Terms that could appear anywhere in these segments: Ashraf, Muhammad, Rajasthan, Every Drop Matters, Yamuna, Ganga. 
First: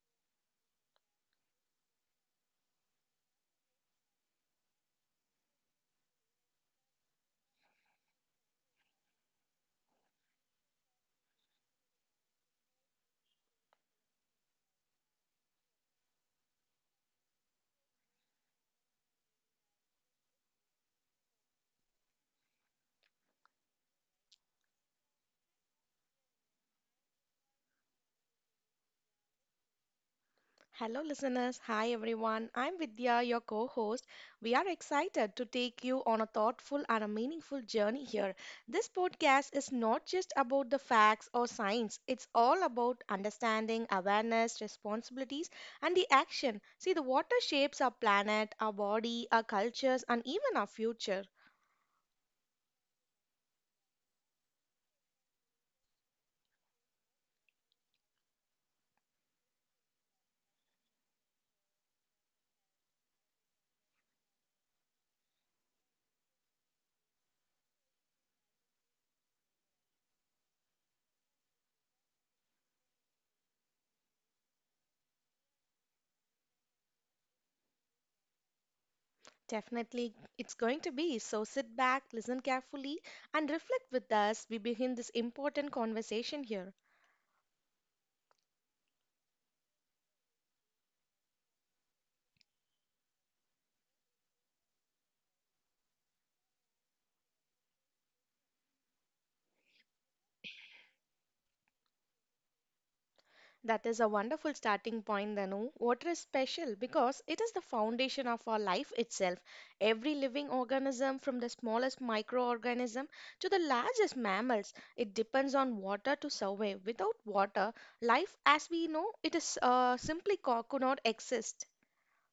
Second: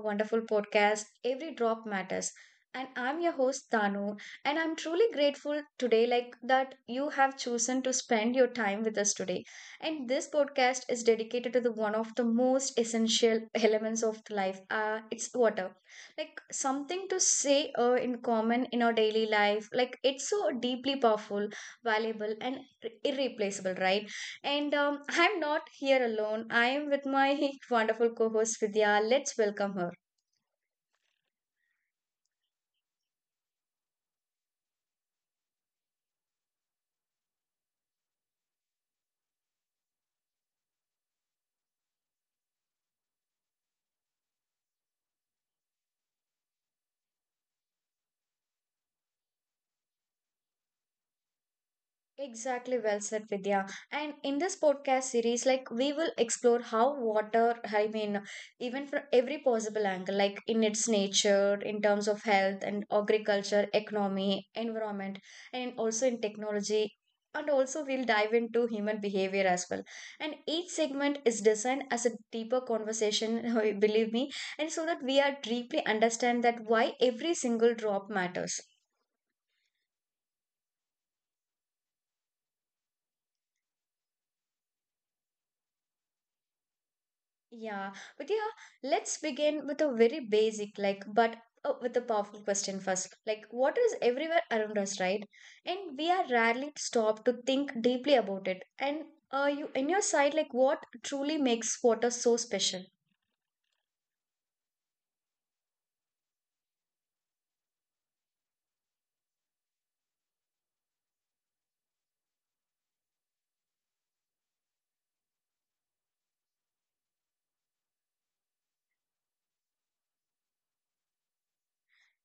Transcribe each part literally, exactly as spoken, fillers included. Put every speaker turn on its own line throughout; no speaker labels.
wonderful podcast, Every Drop Matters. And I'm your host, Danu, and I'm truly grateful today, like that you have chosen to spend your time with us today. And this podcast is dedicated to the one of the most essential elements of life. Uh, it's water, like something to say uh, in common in our daily life. Like it's so deeply powerful, valuable, and irreplaceable, right? And um, I'm not here alone. I am with my wonderful co host Vidya. Let's welcome her.
Hello, listeners. Hi, everyone. I'm Vidya, your co host. We are excited to take you on a thoughtful and a meaningful journey here. This podcast is not just about the facts or science, it's all about understanding, awareness, responsibilities, and the action. See, the water shapes our planet, our body, our cultures, and even our future.
Exactly, well said, Vidya. And in this podcast series, like we will explore how water, I mean, even from every possible angle, like in its nature, in terms of health and agriculture, economy, environment, and also in technology. And also, we'll dive into human behavior as well. And each segment is designed as a deeper conversation, believe me, and so that we are deeply understand that why every single drop matters.
Definitely, it's going to be. So sit back, listen carefully, and reflect with us. We begin this important conversation here.
Yeah, but yeah, let's begin with a very basic, like, but uh, with a powerful question first. Like, water is everywhere around us, right? And we are rarely stopped to think deeply about it. And uh, you, in your side, like, what truly makes water so special?
That is a wonderful starting point, Danu. Water is special because it is the foundation of our life itself. Every living organism, from the smallest microorganism to the largest mammals, it depends on water to survive. Without water, life as we know it is uh, simply co- could not exist.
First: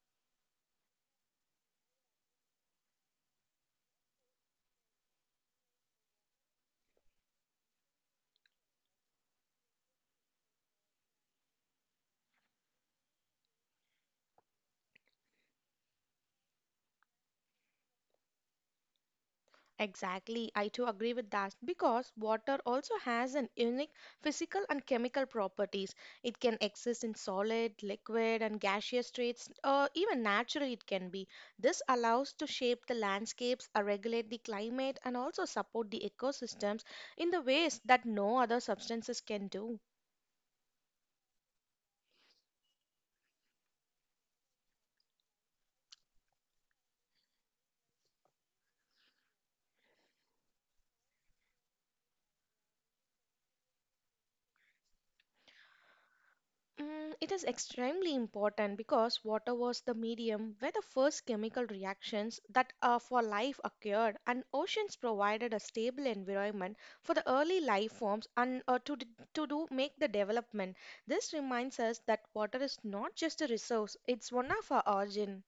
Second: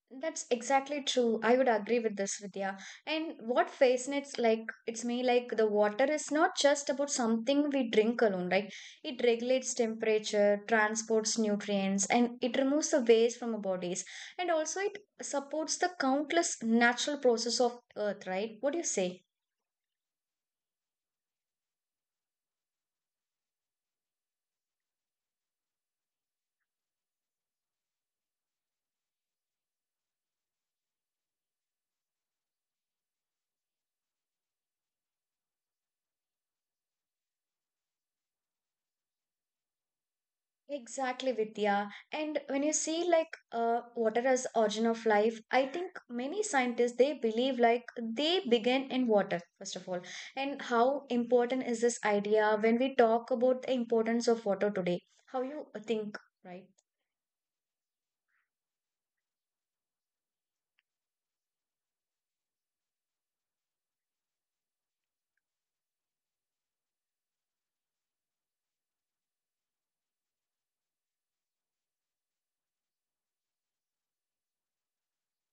That's exactly true. I would agree with this, Vidya. And what fascinates like it's me like the water is not just about something we drink alone, right? It regulates temperature, transports nutrients, and it removes the waste from our bodies. And also it supports the countless natural process of earth, right? What do you say?
Exactly, I too agree with that because water also has an unique physical and chemical properties. It can exist in solid, liquid, and gaseous states, or even naturally it can be. This allows to shape the landscapes, uh, regulate the climate, and also support the ecosystems in the ways that no other substances can do.
Exactly, Vidya. And when you see like uh, water as origin of life, I think many scientists they believe like they begin in water first of all. And how important is this idea when we talk about the importance of water today? How you think, right?
Mm, it is extremely important because water was the medium where the first chemical reactions that are for life occurred, and oceans provided a stable environment for the early life forms and uh, to, d- to do make the development. This reminds us that water is not just a resource; it's one of our origin.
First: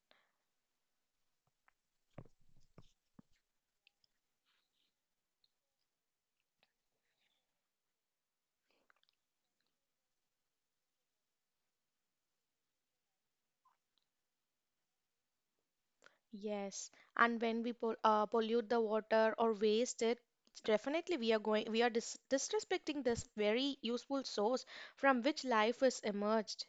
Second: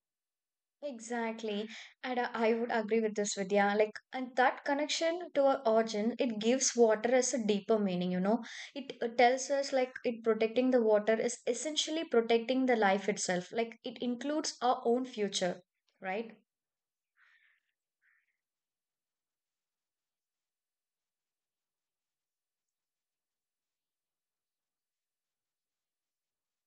Exactly. And uh, I would agree with this, Vidya. Like, and that connection to our origin, it gives water as a deeper meaning, you know. It uh, tells us, like, it protecting the water is essentially protecting the life itself. Like, it includes our own future, right?
Yes, and when we pol- uh, pollute the water or waste it, it's definitely we are going we are dis- disrespecting this very useful source from which life is emerged.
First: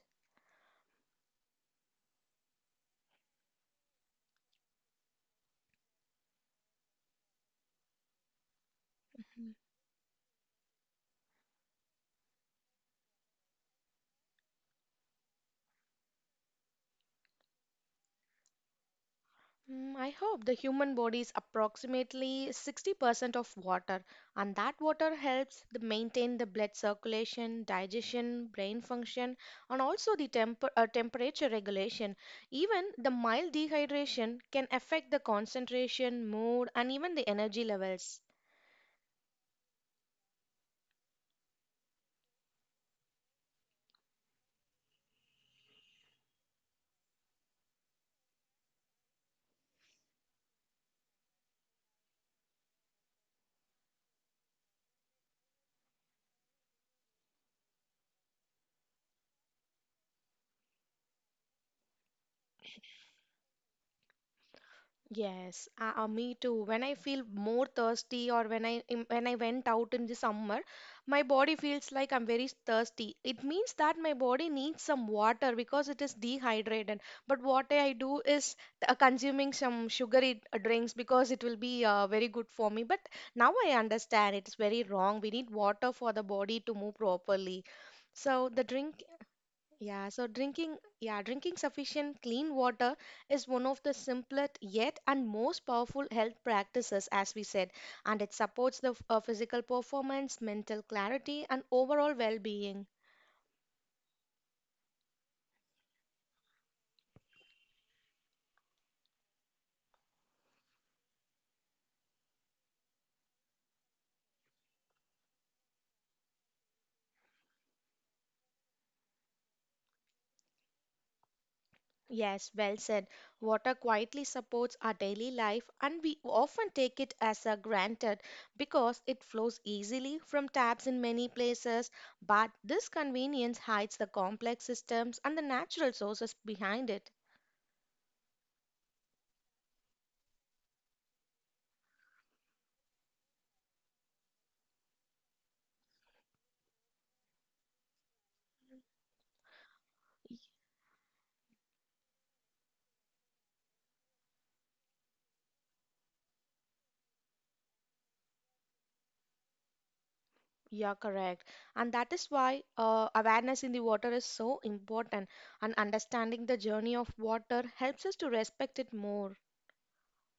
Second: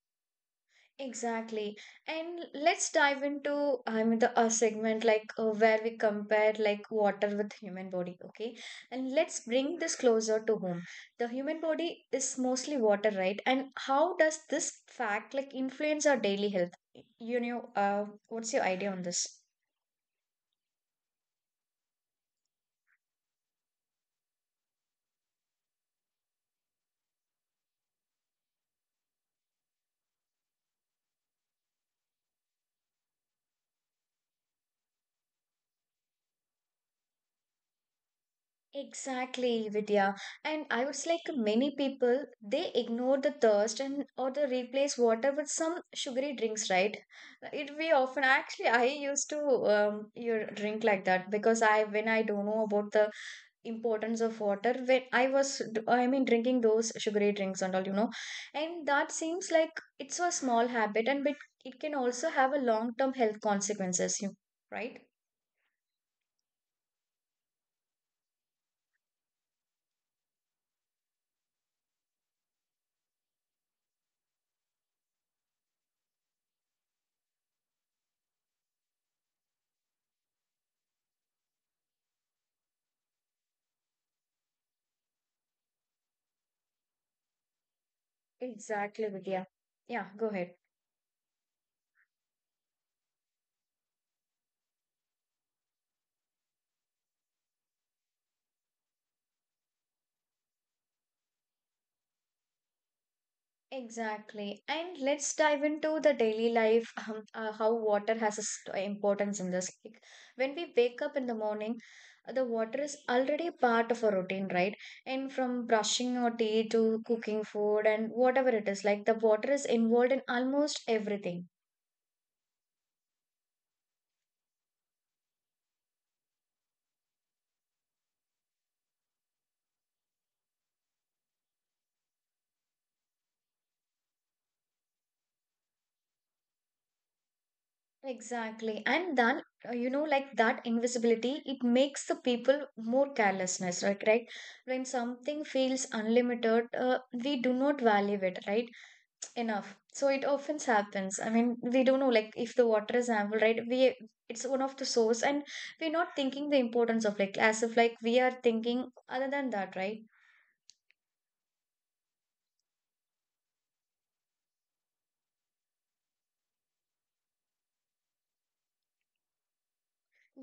Exactly. And let's dive into, I mean, the a segment like uh, where we compare like water with human body, okay? And let's bring this closer to home. The human body is mostly water, right? And how does this fact like influence our daily health? You know, uh, what's your idea on this?
Mm, I hope the human body is approximately sixty percent of water, and that water helps the maintain the blood circulation, digestion, brain function, and also the temper, uh, temperature regulation. Even the mild dehydration can affect the concentration, mood, and even the energy levels.
Exactly, Vidya. And I would say like many people, they ignore the thirst and or they replace water with some sugary drinks, right? It we often actually I used to um you drink like that because I when I don't know about the importance of water when I was d- I mean drinking those sugary drinks and all you know, and that seems like it's a small habit and but it can also have a long term health consequences, you right?
Yes, uh, uh, me too. When I feel more thirsty or when I im- when I went out in the summer, my body feels like I'm very thirsty. It means that my body needs some water because it is dehydrated. But what I do is uh, consuming some sugary uh, drinks because it will be uh, very good for me. But now I understand it's very wrong. We need water for the body to move properly. So the
Exactly,
drink
Vidya. Yeah,
yeah,
go
so
ahead.
drinking, yeah, drinking sufficient clean water is one of the simplest yet and most powerful health practices, as we said, and it supports the f- uh, physical performance, mental clarity, and overall well-being.
Exactly. And let's dive into the daily life, um, uh, how water has a s- uh, importance in this. Like, when we wake up in the morning, uh, the water is already part of our routine, right? And from brushing our teeth to cooking food and whatever it is, like the water is involved in almost everything.
Yes, well said. Water quietly supports our daily life, and we often take it as a granted because it flows easily from taps in many places. But this convenience hides the complex systems and the natural sources behind it.
Exactly. And then, uh, you know, like that invisibility, it makes the people more carelessness, right? Right? When something feels unlimited, uh, we do not value it, right? Enough so it often happens I mean we don't know like if the water is ample right we it's one of the source and we're not thinking the importance of like as if like we are thinking other than that, right?
Yeah, correct. And that is why uh, awareness in the water is so important, and understanding the journey of water helps us to respect it more.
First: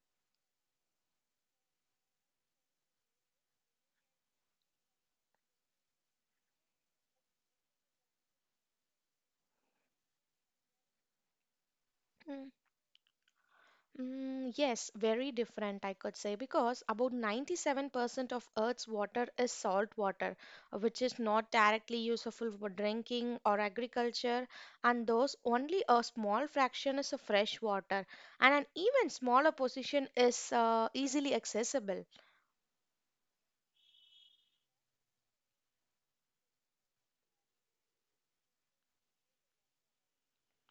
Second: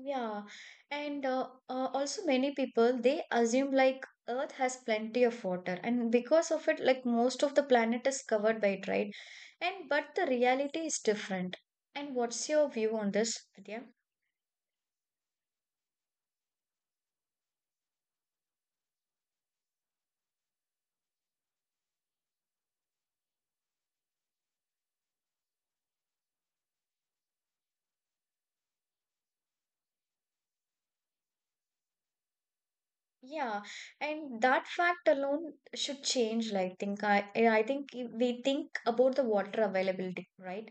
Yeah, and uh, uh, also many people they assume like earth has plenty of water and because of it like most of the planet is covered by it, right? And but the reality is different, and what's
Mm,
your view on this, Vidya?
mm, yes, very different, I could say, because about ninety-seven percent of Earth's water is salt water, uh, which is not directly useful for drinking or agriculture, and those only a small fraction is a fresh water, and an even smaller portion is uh, easily accessible.
Yeah, and that fact alone should change, like think I I think if we think about the water availability, right?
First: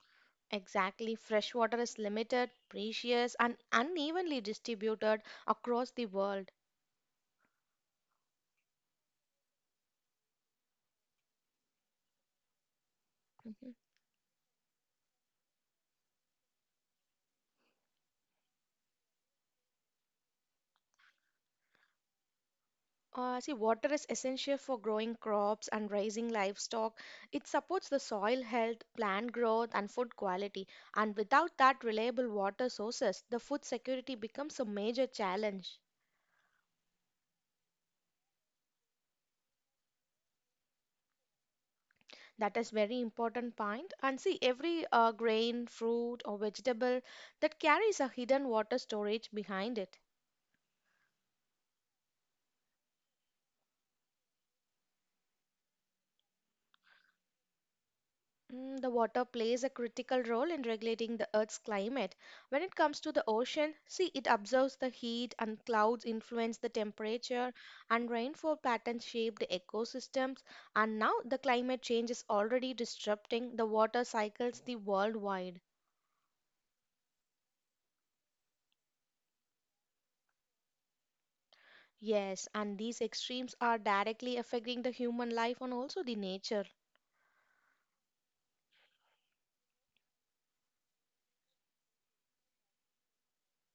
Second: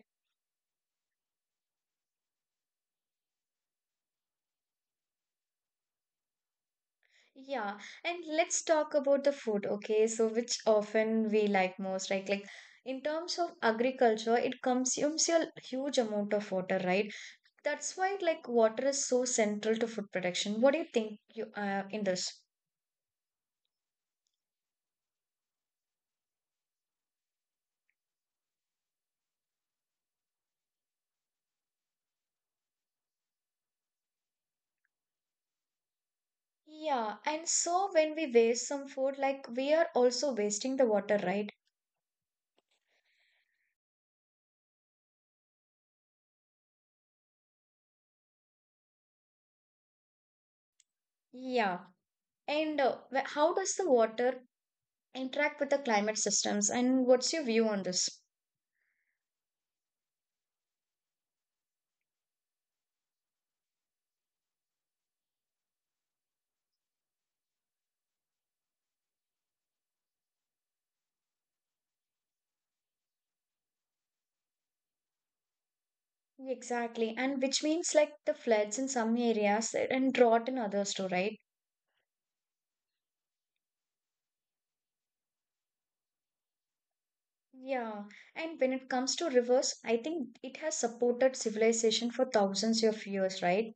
Exactly. Fresh water is limited, precious, and unevenly distributed across the world.
Yeah, and let's talk about the food, okay? So which often we like most, right? Like in terms of
Mhm.
agriculture, it consumes a huge amount of water, right? That's why like water is so central to food production. What do you think you uh, in this?
Uh, see, water is essential for growing crops and raising livestock. It supports the soil health, plant growth, and food quality. And without that reliable water sources, the food security becomes a major challenge.
Yeah, and so when we waste some food, like we are also wasting the water, right?
That is very important point. And see, every uh, grain, fruit, or vegetable that carries a hidden water storage behind it.
Yeah, and uh, wh- how does the water interact with the climate systems? And what's your view on this?
Mm, the water plays a critical role in regulating the Earth's climate. When it comes to the ocean, see, it absorbs the heat and clouds influence the temperature and rainfall patterns shape the ecosystems. And now the climate change is already disrupting the water cycles the worldwide.
Exactly. And which means like the floods in some areas and drought in others too, right?
Yes, and these extremes are directly affecting the human life and also the nature.
Yeah. And when it comes to rivers, I think it has supported civilization for thousands of years, right?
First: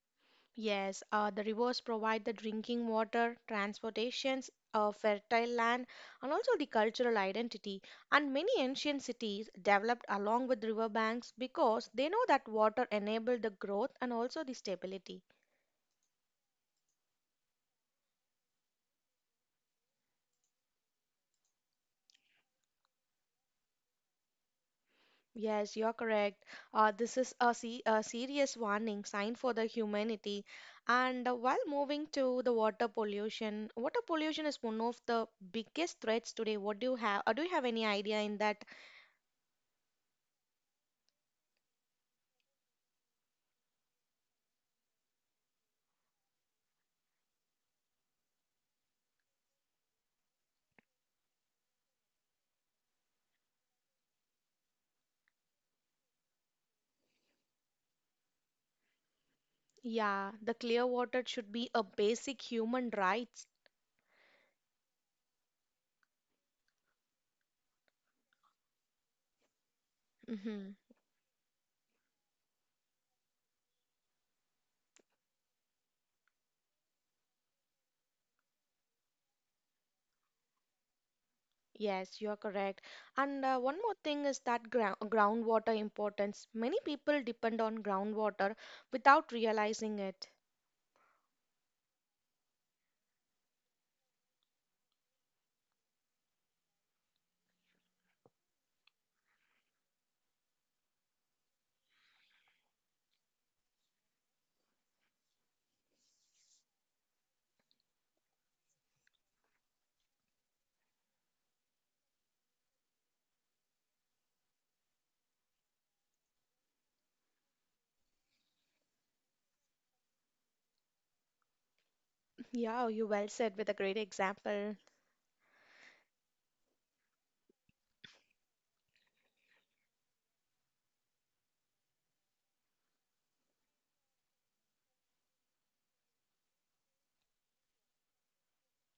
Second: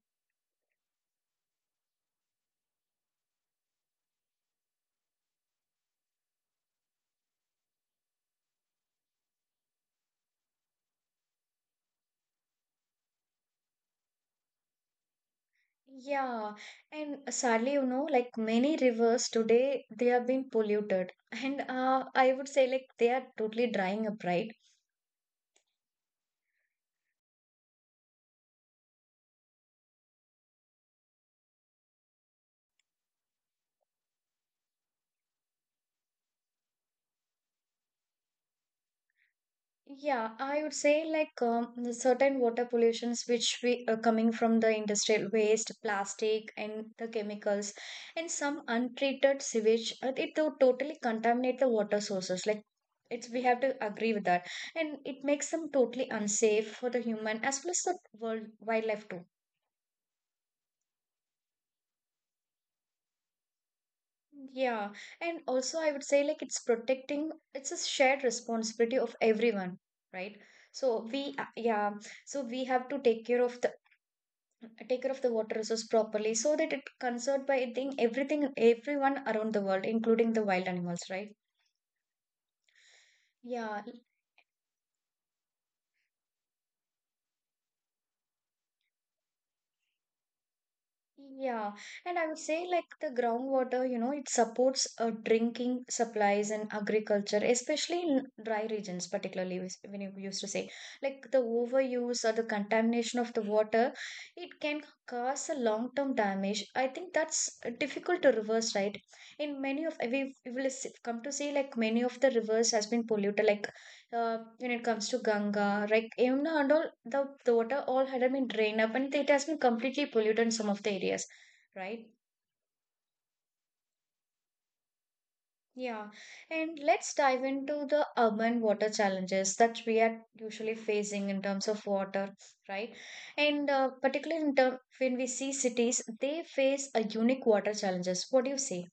Yes, uh, the rivers provide the drinking water, transportations, uh, fertile land, and also the cultural identity. And many ancient cities developed along with riverbanks because they know that water enabled the growth and also the stability.
Yeah. And sadly, you know, like many rivers today, they have been polluted. And uh, I would say like they are totally drying up, right?
Yes, you're correct. Uh, this is a, se- a serious warning sign for the humanity. And uh, while moving to the water pollution, water pollution is one of the biggest threats today. What do you have? Uh, do you have any idea in that?
Yeah, I would say like um, the certain water pollutions which we are coming from the industrial waste, plastic, and the chemicals, and some untreated sewage, uh, it to totally contaminate the water sources. Like it's we have to agree with that, and it makes them totally unsafe for the human as well as the world wildlife too.
Yeah, the clear water should be a basic human rights.
Yeah, and also I would say like it's protecting. It's a shared responsibility of everyone, right?
Hmm.
So we, uh, yeah, so we have to take care of the take care of the water resource properly so that it conserved by eating everything everyone around the world including the wild animals, right?
Yes, you're correct. And uh, one
Yeah.
more thing is that ground groundwater importance. Many people depend on groundwater without realizing it.
Yeah, and I would say like the groundwater, you know, it supports uh, drinking supplies and agriculture, especially in dry regions, particularly wis- when you used to say like the overuse or the contamination of the water, it can cause a long-term damage. I think that's uh, difficult to reverse, right? In many of we we will s- come to see like many of the rivers has been polluted, like uh, when it comes to Ganga, like Yamuna and all, the, the water all had been drained up and it has been completely polluted in some of the areas, right?
Yeah, you well said with a great example.
Yeah. And let's dive into the urban water challenges that we are usually facing in terms of water, right? And uh, particularly in term, when we see cities, they face a unique water challenges. What do you say?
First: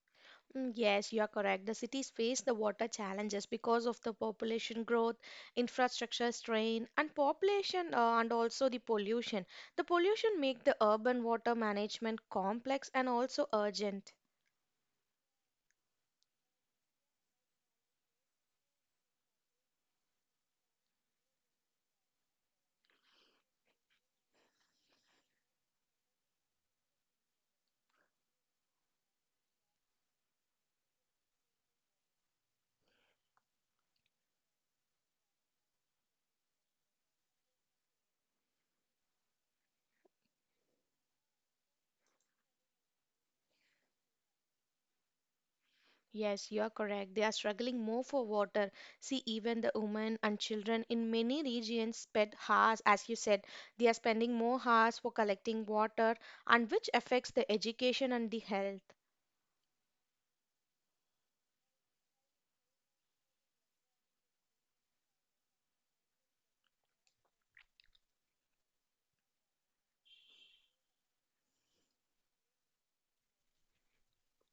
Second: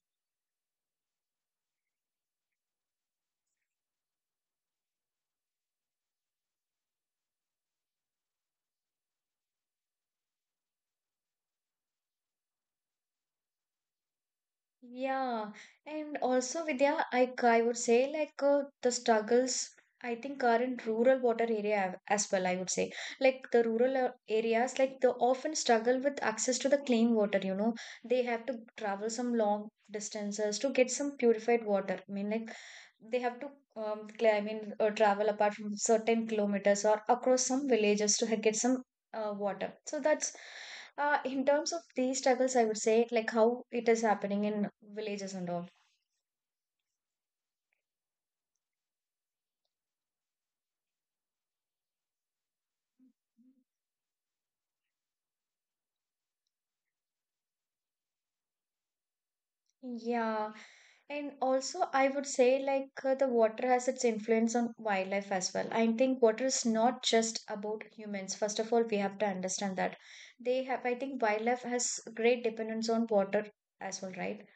Mm, yes, you are correct. The cities face the water challenges because of the population growth, infrastructure strain, and population uh, and also the pollution. The pollution make the urban water management complex and also urgent.
Yeah, and also Vidya, I I would say like uh, the struggles I think are in rural water area a- as well. I would say like the rural uh, areas like they often struggle with access to the clean water. You know, they have to travel some long distances to get some purified water. I mean like they have to um, climb in or travel apart from certain kilometers or across some villages to ha- get some uh, water. So that's uh, in terms of these struggles, I would say like how it is happening in villages and all.
Yes, you are correct. They are struggling more for water. See, even the women and children in many regions spend hours, as you said, they are spending more hours for collecting water, and which affects the education and the health.
Yeah, and also I would say like uh, the water has its influence on wildlife as well. I think water is not just about humans. First of all, we have to understand that they have. I think wildlife has great dependence on water as well, right?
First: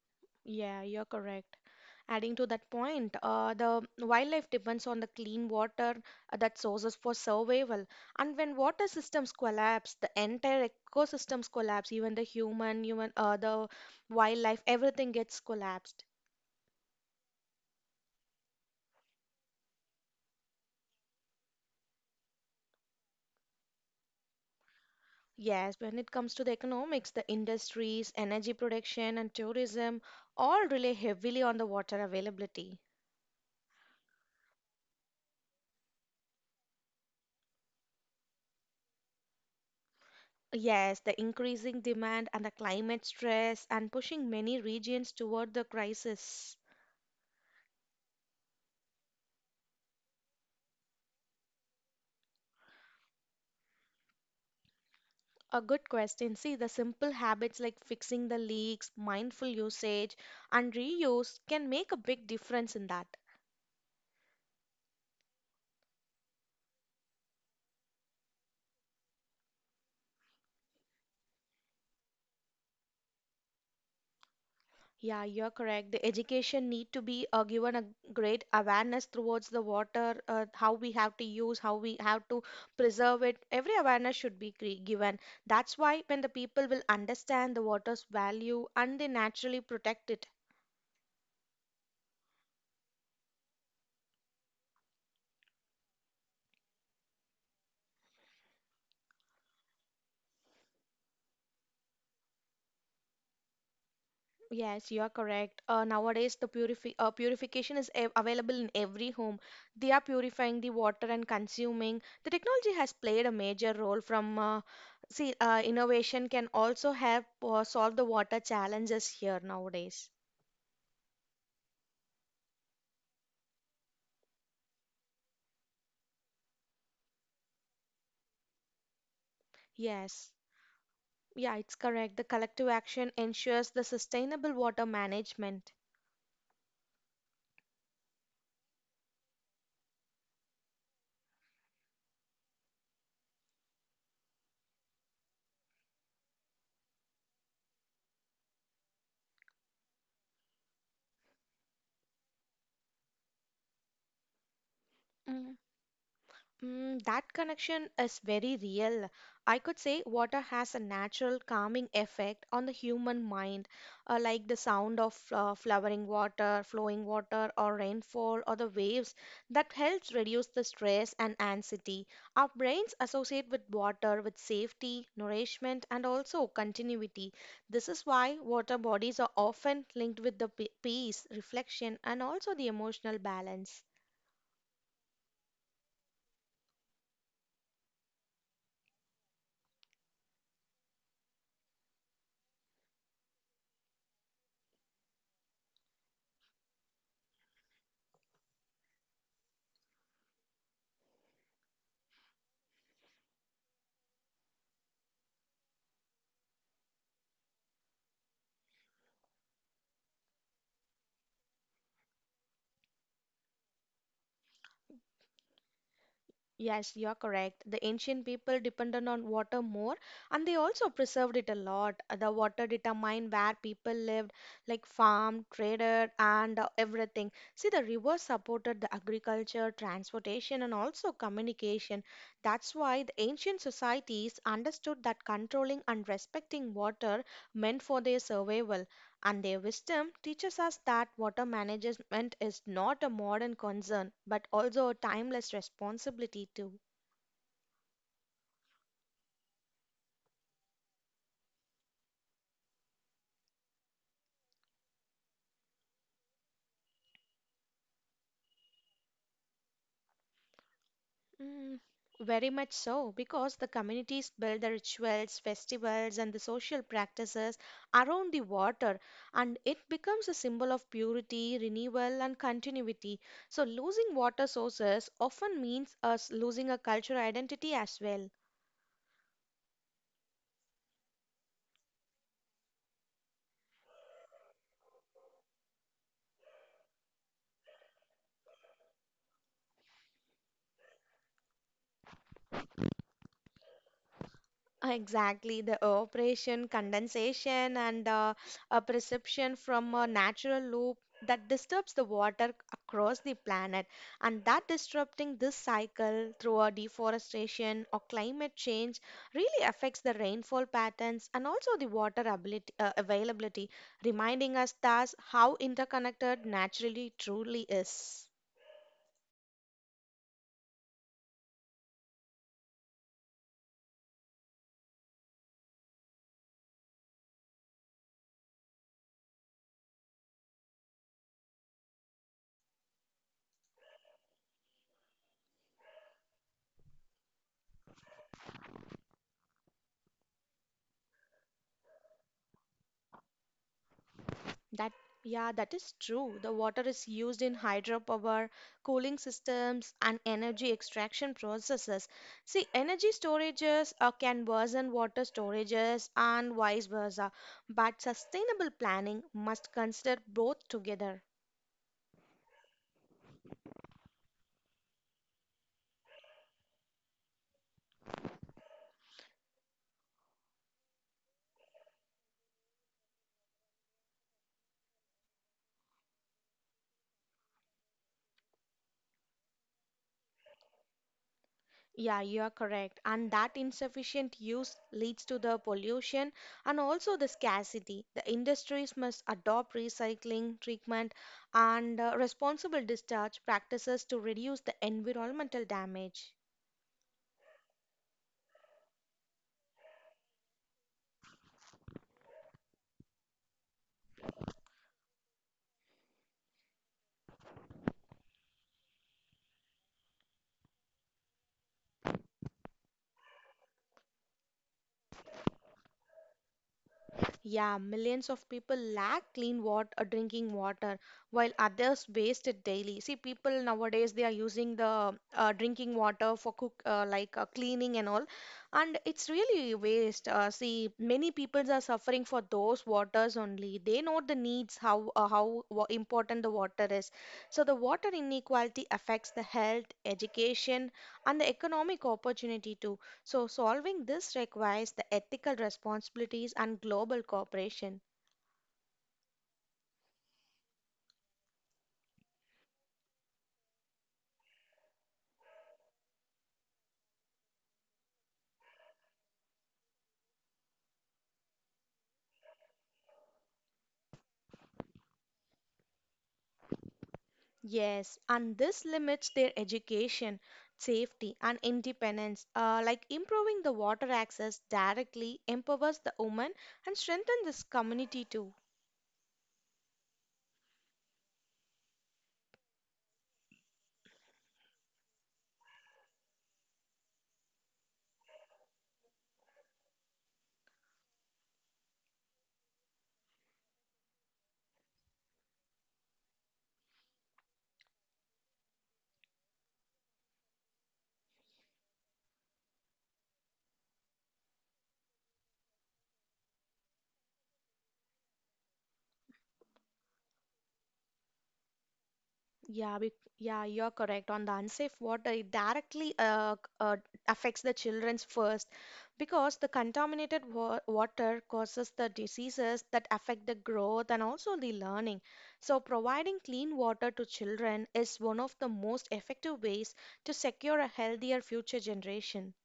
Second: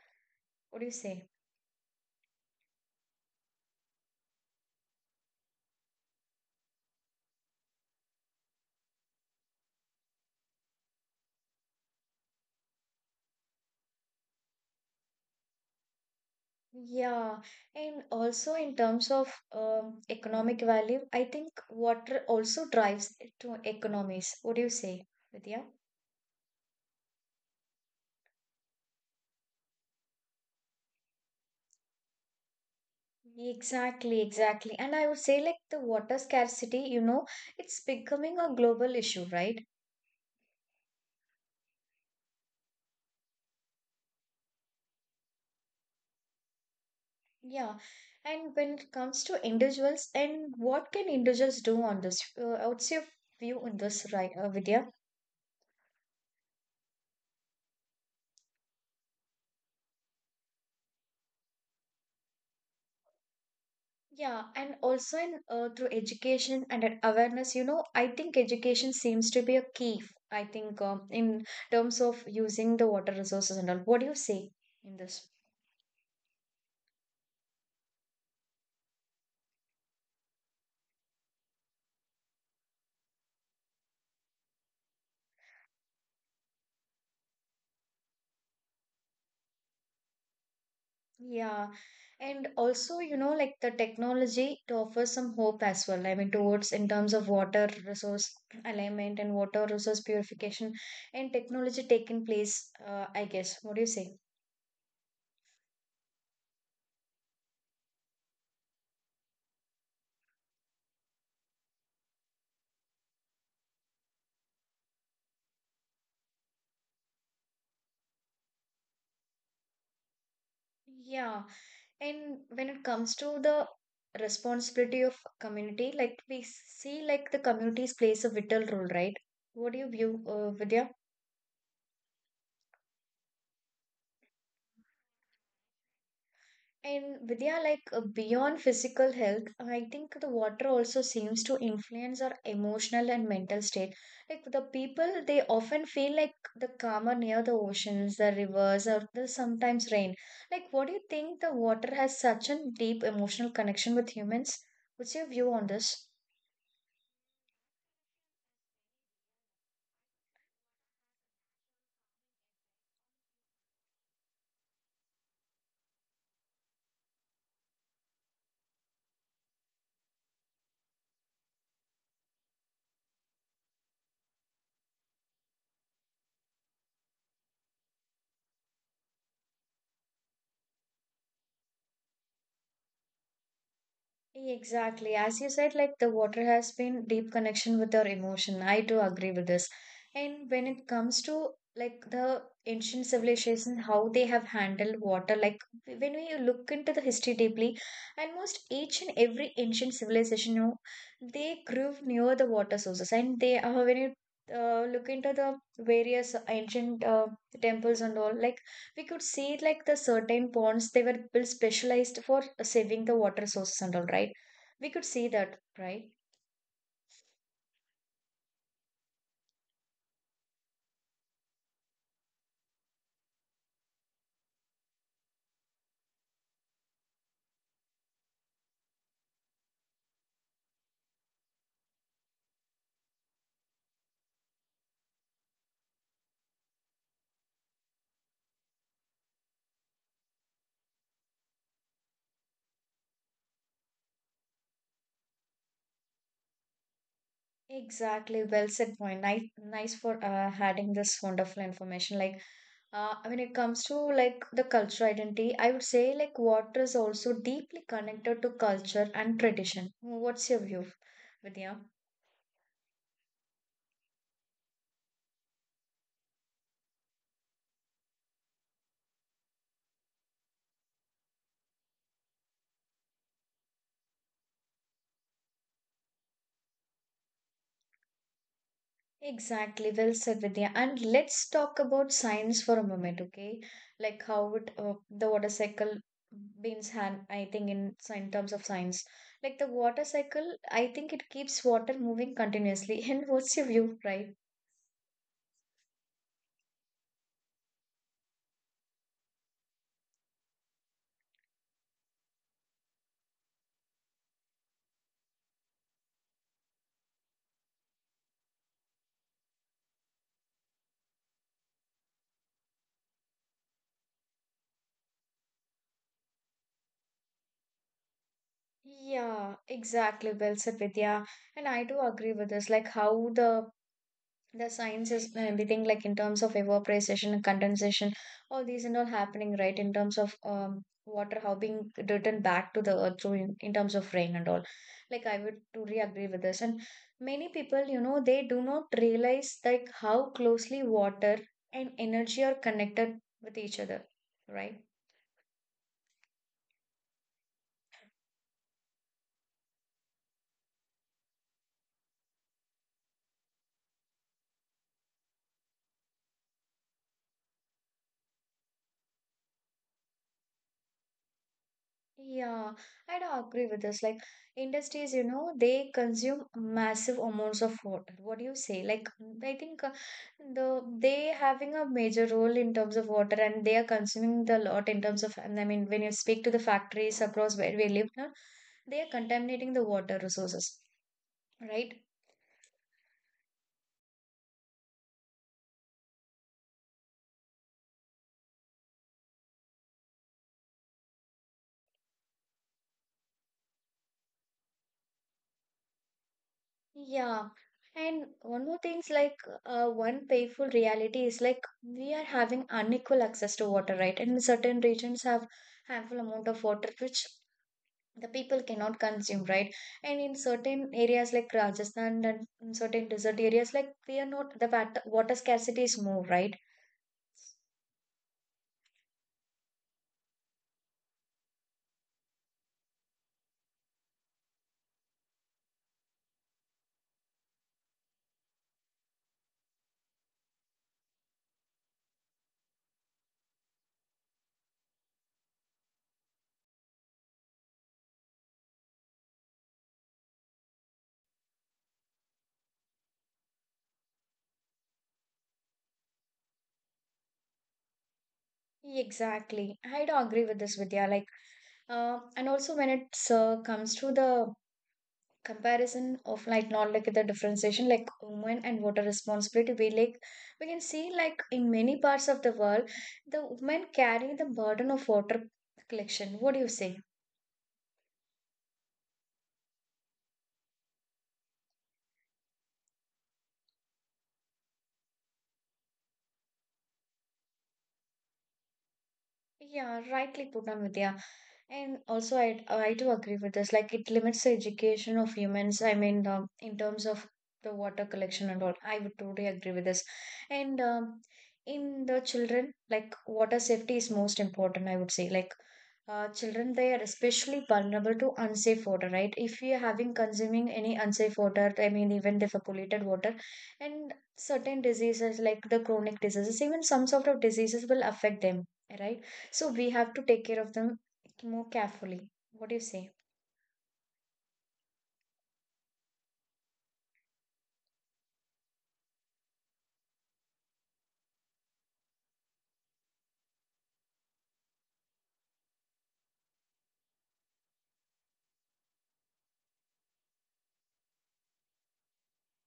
What
Yeah,
do you
you're
say?
correct. Adding to that point, uh, the wildlife depends on the clean water uh, that sources for survival. And when water systems collapse, the entire ecosystems collapse. Even the human, human, uh, the wildlife, everything gets collapsed.
Yeah, and also in terms of um, economic value, I think water also drives to economies. What do you say, Vidya?
Yes, when it comes to the economics, the industries, energy production, and tourism all rely heavily on the water availability.
Exactly, exactly. And I would say, like, the water scarcity, you know, it's becoming a global issue, right?
Yes, the increasing demand and the climate stress and pushing many regions toward the crisis.
Yeah. And when it comes to individuals, and what can individuals do on this? Uh, what's your view on this, right, uh, Vidya?
A good question. See, the simple habits like fixing the leaks, mindful usage, and reuse can make a big difference in that.
Yeah, and also in, uh, through education and an awareness, you know, I think education seems to be a key. I think um, in terms of using the water resources and all. What do you say in
Yeah,
this?
you're correct. The education need to be uh, given a great awareness towards the water, uh, how we have to use, how we have to preserve it. Every awareness should be cre- given. That's why when the people will understand the water's value and they naturally protect it.
Yeah, and also, you know, like the technology to offer some hope as well. I mean, towards in terms of water resource alignment and water resource purification and technology taking place, uh, I guess. What do you say?
Yes, you are correct. Uh, nowadays, the purifi uh, purification is av available in every home. They are purifying the water and consuming. The technology has played a major role from uh, see uh, innovation can also help uh, solve the water challenges here nowadays.
Yeah. And when it comes to the responsibility of community, like we see, like the communities plays a vital role, right? What do you view,
Yes,
uh, Vidya?
yeah, it's correct. The collective action ensures the sustainable water management.
And Vidya, like uh, beyond physical health, I think the water also seems to influence our emotional and mental state. Like the people, they often feel like the calmer near the oceans, the rivers, or the sometimes rain. Like, what do you think the water has such a deep emotional connection with humans? What's your view
Mm.
on this?
Mm, that connection is very real. I could say water has a natural calming effect on the human mind, uh, like the sound of uh, flowering water, flowing water, or rainfall, or the waves that helps reduce the stress and anxiety. Our brains associate with water with safety, nourishment, and also continuity. This is why water bodies are often linked with the pe- peace, reflection, and also the emotional balance.
Exactly. As you said, like the water has been deep connection with our emotion. I do agree with this. And when it comes to like the ancient civilization, how they have handled water, like when we look into the history deeply, almost each and every ancient civilization, you know, they grew near the water sources. And they uh, when you uh, look into the various ancient uh, temples and all, like we could see like the certain ponds they were built specialized for saving the water sources and all, right? We could see that, right?
Yes, you're correct. The ancient people depended on water more and they also preserved it a lot. The water determined where people lived, like farm, traded, and uh, everything. See, the rivers supported the agriculture, transportation, and also communication. That's why the ancient societies understood that controlling and respecting water meant for their survival. And their wisdom teaches us that water management is not a modern concern but also a timeless responsibility too.
Exactly, well said point. Nice, nice for uh, adding this wonderful information. Like, uh, when it comes to like the cultural identity, I would say like water is also deeply connected to culture and tradition. What's your view, Vidya?
Mm, very much so, because the communities build the rituals, festivals, and the social practices around the water, and it becomes a symbol of purity, renewal, and continuity. So, losing water sources often means us losing a cultural identity as well.
Exactly, well said, Vidya. And let's talk about science for a moment, okay? Like how it, uh, the water cycle means hand, I think in, sci- in terms of science. Like the water cycle, I think it keeps water moving continuously. And what's your view, right?
Exactly, the evaporation, condensation, and uh, a perception from a natural loop that disturbs the water across the planet. And that disrupting this cycle through a deforestation or climate change really affects the rainfall patterns and also the water ability, uh, availability, reminding us thus how interconnected naturally truly is.
Yeah, exactly, well said, Vidya. And I do agree with this, like how the the sciences and everything, like in terms of evaporation and condensation, all these and all happening, right? In terms of um, water, how being returned back to the earth through in, in terms of rain and all. Like, I would truly agree with this. And many people, you know, they do not realize like how closely water and energy are connected with each other, right?
That, yeah, that is true. The water is used in hydropower, cooling systems, and energy extraction processes. See, energy storages uh, can worsen water storages and vice versa, but sustainable planning must consider both together.
Yeah, I do agree with this. Like industries, you know, they consume massive amounts of water. What do you say? Like I think, uh, the they having a major role in terms of water, and they are consuming the lot in terms of. And I mean, when you speak to the factories across where we live now, they are contaminating the water resources, right?
Yeah, you are correct. And that insufficient use leads to the pollution and also the scarcity. The industries must adopt recycling, treatment, and uh, responsible discharge practices to reduce the environmental damage.
Yeah. And one more thing is like, uh, one painful reality is like we are having unequal access to water, right? And certain regions have handful amount of water which the people cannot consume, right? And in certain areas like Rajasthan and in certain desert areas, like they are not the wat- water scarcity is more, right?
Yeah, millions of people lack clean water, drinking water, while others waste it daily. See, people nowadays they are using the uh, drinking water for cook, uh, like uh, cleaning and all, and it's really waste. Uh, see, many peoples are suffering for those waters only. They know the needs, how uh, how wa- important the water is. So the water inequality affects the health, education, and the economic opportunity too. So, solving this requires the ethical responsibilities and global cooperation.
Exactly, I do agree with this, Vidya. Like, uh, and also when it uh, comes to the comparison of like, not like the differentiation, like women and water responsibility, we like we can see like in many parts of the world the women carry the burden of water collection. What do you say?
Yes, and this limits their education, safety, and independence. Uh, like improving the water access directly empowers the woman and strengthens this community too.
Yeah, rightly put on, Vidya. And also, I I do agree with this. Like, it limits the education of humans. I mean, um, in terms of the water collection and all, I would totally agree with this. And um, in the children, like water safety is most important. I would say, like, uh, children, they are especially vulnerable to unsafe water, right? If we are having consuming any unsafe water, I mean, even the polluted water, and certain diseases like the chronic diseases, even some sort of diseases will affect them, right? So we have to take care of them more carefully. What do you
Yeah,
say?
be yeah, you're correct on the unsafe water. It directly uh, c- uh, affects the children's first because the contaminated wa water causes the diseases that affect the growth and also the learning. So, providing clean water to children is one of the most effective ways to secure a healthier future generation.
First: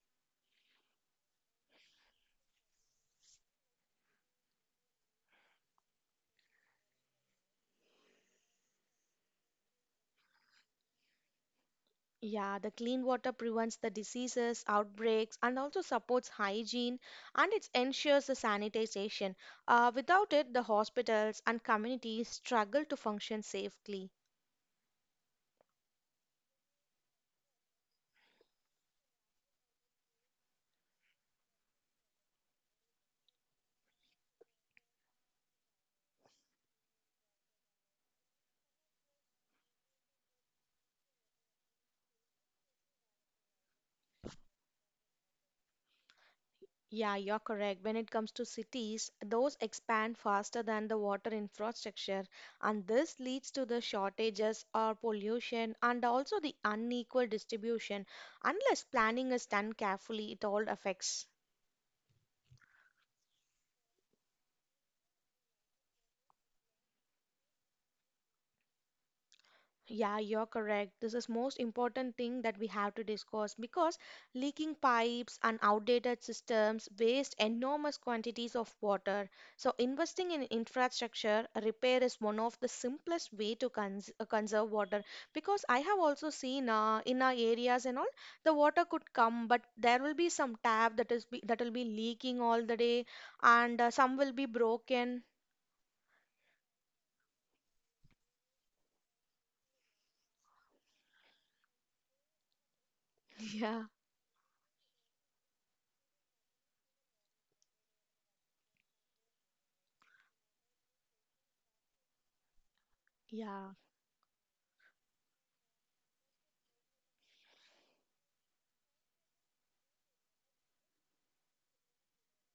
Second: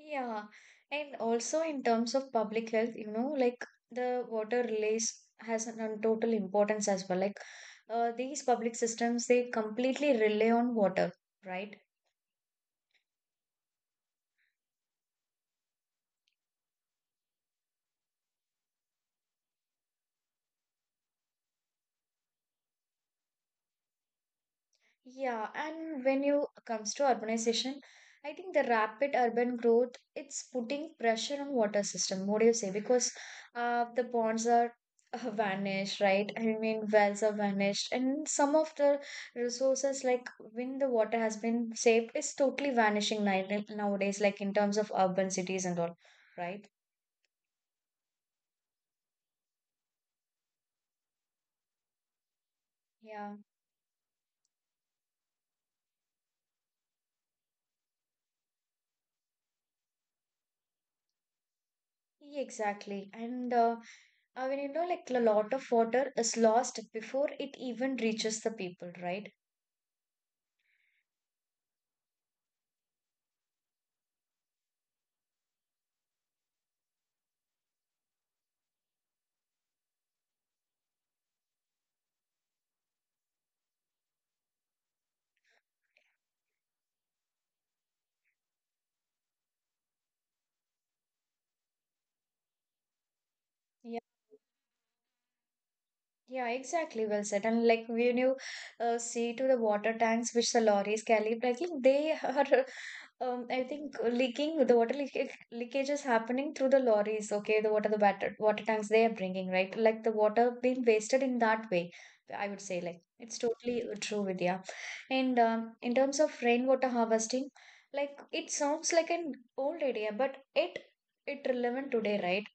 Yeah, and also in terms of public health, you know, like the water relays has an an total importance as well. Like, uh, these public systems, they completely rely on water, right?
Yeah, the clean water prevents the diseases, outbreaks, and also supports hygiene and it ensures the sanitization. Uh, without it, the hospitals and communities struggle to function safely.
Yeah, and when you comes to urbanization, I think the rapid urban growth, it's putting pressure on water system. What do you say? Because uh, the ponds are uh, vanished, right? I mean, wells are vanished, and some of the resources, like when the water has been saved, is totally vanishing ni- nowadays, like in terms of urban cities and all, right?
Yeah, you're correct. When it comes to cities, those expand faster than the water infrastructure, and this
Yeah.
leads to the shortages or pollution and also the unequal distribution. Unless planning is done carefully, it all affects.
Yeah, exactly. And uh, I mean, you know, like a lot of water is lost before it even reaches the people, right?
Yeah, you're correct. This is most important thing that we have to discuss because leaking pipes and outdated systems waste enormous quantities of water. So investing in infrastructure repair is one of the simplest way to cons uh, conserve water because I have also seen uh, in our areas and all the water could come but there will be some tap that is be, that will be leaking all the day and uh,
Yeah,
some will be broken.
yeah, exactly. Well said. And like when you uh, see to the water tanks which the lorries carry, I think they are, um, I
Yeah,
think leaking. The water leakage, leakage is happening through the lorries. Okay, the water, the water, water tanks they are bringing, right? Like the water being wasted in that way. I would say like it's
yeah.
totally uh, true, Vidya. And um, in terms of rainwater harvesting, like it sounds like an old idea, but it it relevant today, right?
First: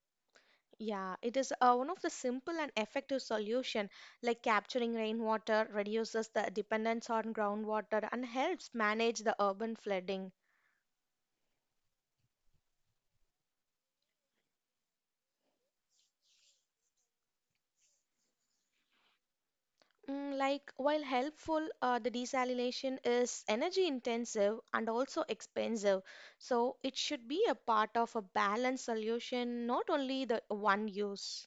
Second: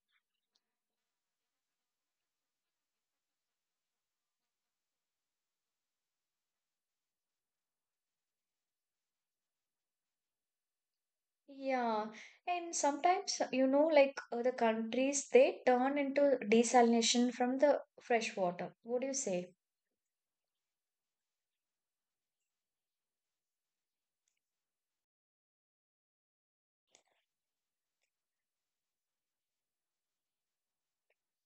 Yeah, it is uh, one of the simple and effective solution like capturing rainwater reduces the dependence on groundwater and helps manage the urban flooding.
Yeah, and sometimes, you know, like uh, the countries, they turn into desalination from the fresh water. What do you say?
Mm, like while helpful, uh, the desalination is energy intensive and also expensive, so it should be a part of a balanced solution, not only the one use.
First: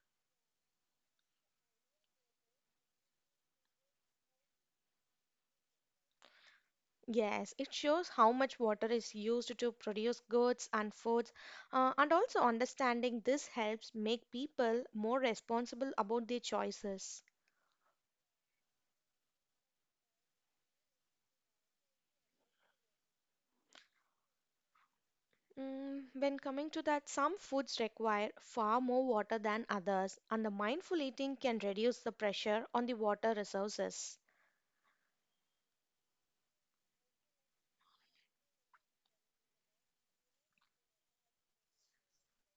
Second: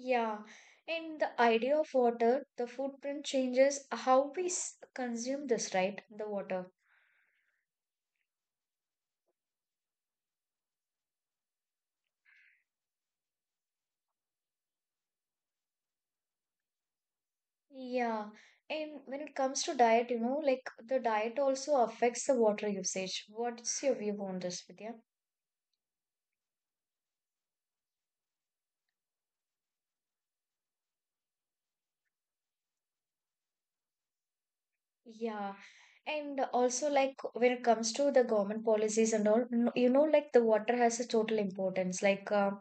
Yeah, and the idea of water, the footprint changes how we s- consume this, right? The water.
Yes, it shows how much water is used to produce goods and foods, uh, and also understanding this helps make people more responsible about their choices.
Yeah, and when it comes to diet, you know, like the diet also affects the water usage. What's your view on this, Vidya?
Mm, when coming to that, some foods require far more water than others, and the mindful eating can reduce the pressure on the water resources.
Yeah, and also, like when it comes to the government policies and all, n- you know, like the water has a total importance. Like, uh,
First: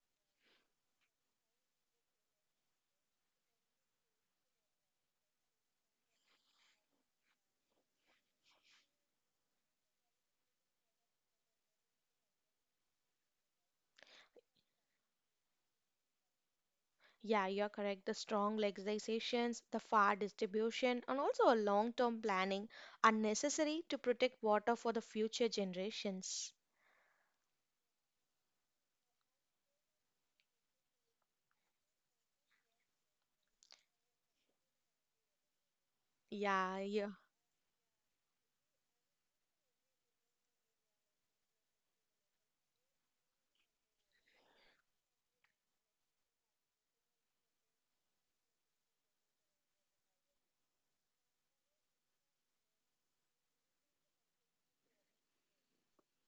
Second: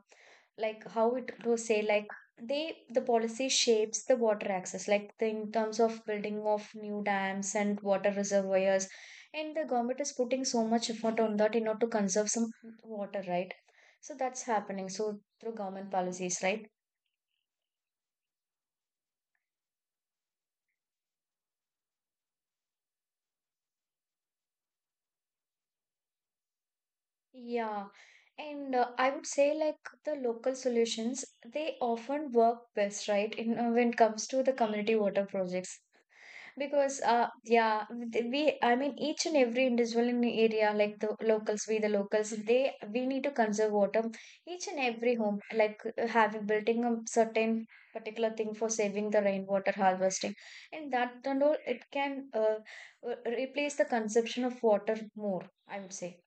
like how it to say, like they the policy shapes the water access, like the, in terms of building of new dams and water reservoirs, and the government is putting so much effort on that in order to conserve some water, right? So that's happening. So through government policies, right?
Yeah, you're correct. The strong legislations, the far distribution, and also a long-term planning are necessary to protect water for the future generations.
Yeah, and uh, I would say like the local solutions, they often work best, right? In uh, when it comes to the community water projects,
Yeah,
because
you
uh, yeah, th- we, I mean, each and every individual in the area, like the locals, we the locals, they we need to conserve water. Each and every home, like, uh, having building a certain particular thing for saving the rainwater harvesting, and that and all, it can uh, uh, replace the consumption of water more, I would say.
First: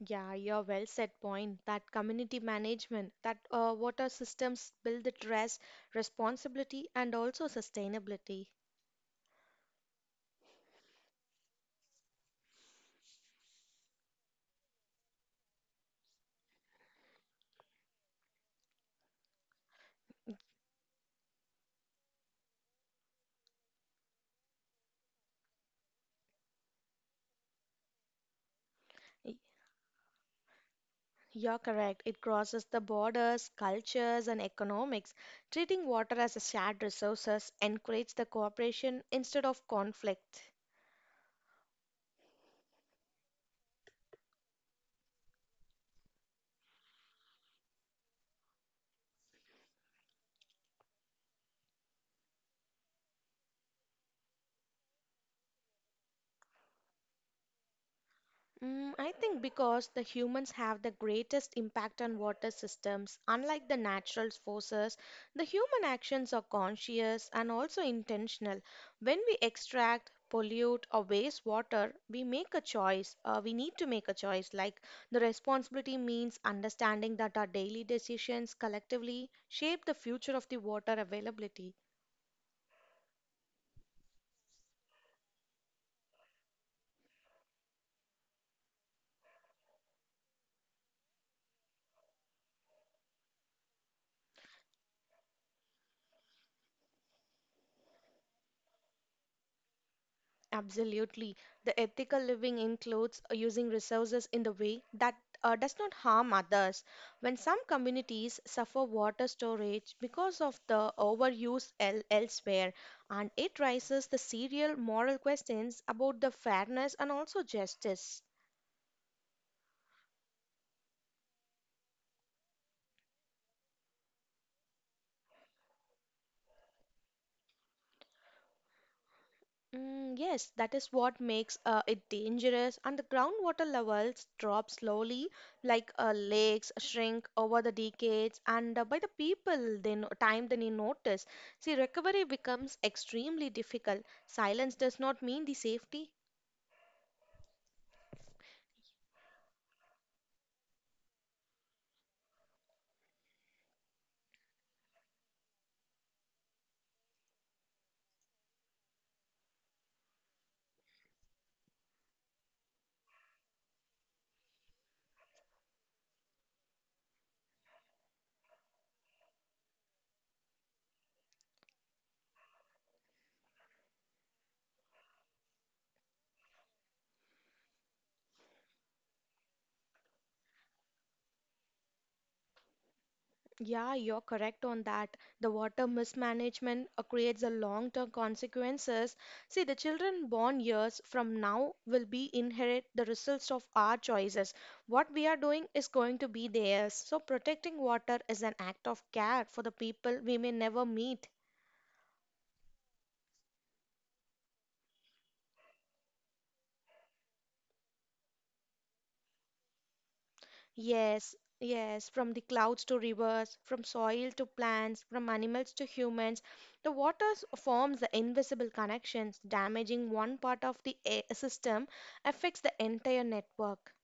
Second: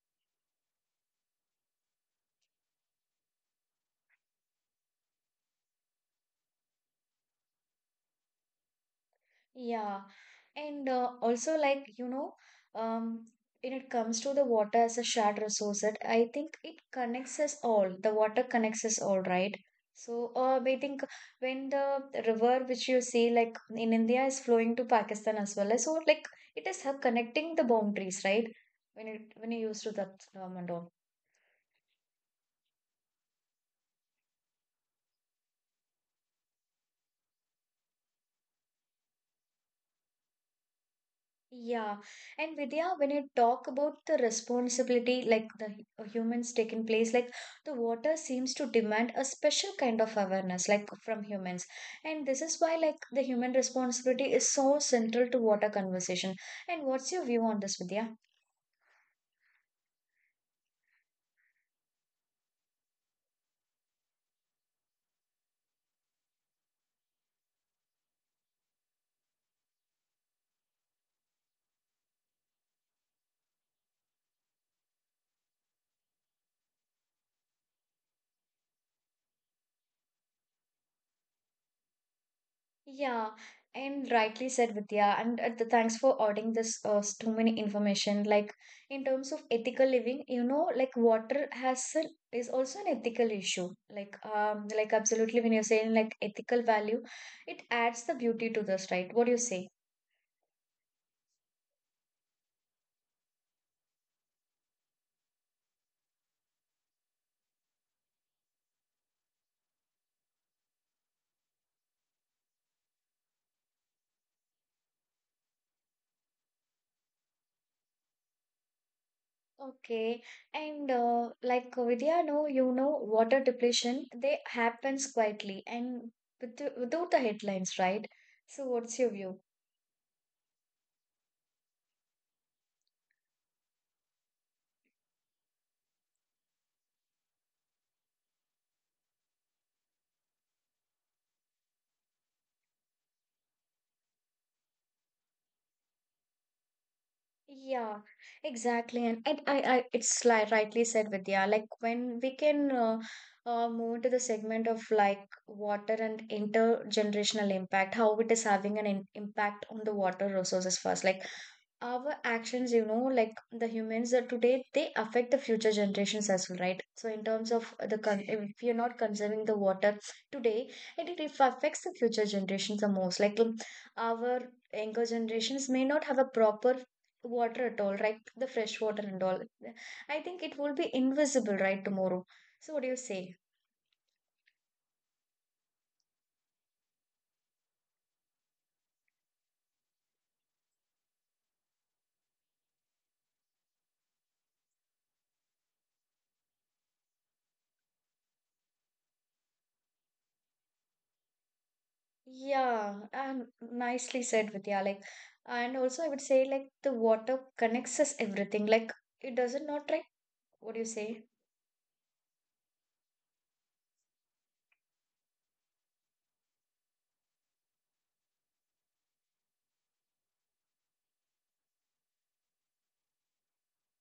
Yeah, you're well said point. That community management, that uh, water systems build the trust, responsibility, and also sustainability.
Yeah, and uh, also, like, you know, um, when it comes to the water as a shared resource, that I think it connects us all. The water connects us all, right? So, uh, I think when the river which you see like in India is flowing to Pakistan as well, so like it is uh, connecting the boundaries, right? When it
Y-
when you use to that term and all.
You're correct. It crosses the borders, cultures, and economics. Treating water as a shared resources encourages the cooperation instead of conflict.
Yeah, and Vidya, when you talk about the responsibility, like the hu- uh, humans taking place, like the water seems to demand a special kind of awareness, like from humans. And this is why, like, the human responsibility is so central to water conversation. And what's your view on this, Vidya?
Mm, I think because the humans have the greatest impact on water systems, unlike the natural forces, the human actions are conscious and also intentional. When we extract, pollute, or waste water, we make a choice. Uh, we need to make a choice. Like the responsibility means understanding that our daily decisions collectively shape the future of the water availability.
Yeah, and rightly said, Vidya. And uh, th- thanks for adding this uh, s- too many information. Like in terms of ethical living, you know, like water has a, is also an ethical issue. Like, um, like absolutely when you're saying like ethical value, it adds the beauty to this, right? What do you say?
Absolutely. The ethical living includes using resources in the way that uh, does not harm others. When some communities suffer water storage because of the overuse el- elsewhere, and it raises the serial moral questions about the fairness and also justice.
Okay, and uh, like Vidya, no, you know, water depletion they happens quietly and with the, without the headlines, right? So what's your view?
Mm, yes, that is what makes uh, it dangerous, and the groundwater levels drop slowly, like uh, lakes shrink over the decades, and uh, by the people they no time they notice. See, recovery becomes extremely difficult. Silence does not mean the safety.
Yeah, exactly. And I, I, I it's like rightly said, Vidya. Like when we can uh, uh, move to the segment of like water and intergenerational impact, how it is having an in impact on the water resources first. Like our actions, you know, like the humans that today, they affect the future generations as well, right? So in terms of the con- if you're not conserving the water today, it, it affects the future generations the most. Like, um, our younger generations may not have a proper water at all, right? The fresh water and all, I think it will be invisible right tomorrow. So what do you say?
Yeah, you're correct on that. The water mismanagement uh, creates a long-term consequences. See, the children born years from now will be inherit the results of our choices. What we are doing is going to be theirs. So protecting water is an act of care for the people we may never meet.
Yeah, um, nicely said, Vidya. Like, and also I would say like the water connects us everything, like it doesn't not like. What do you say?
Yes, yes, from the clouds to rivers, from soil to plants, from animals to humans, the water s- forms the invisible connections. Damaging one part of the a- system affects the entire network.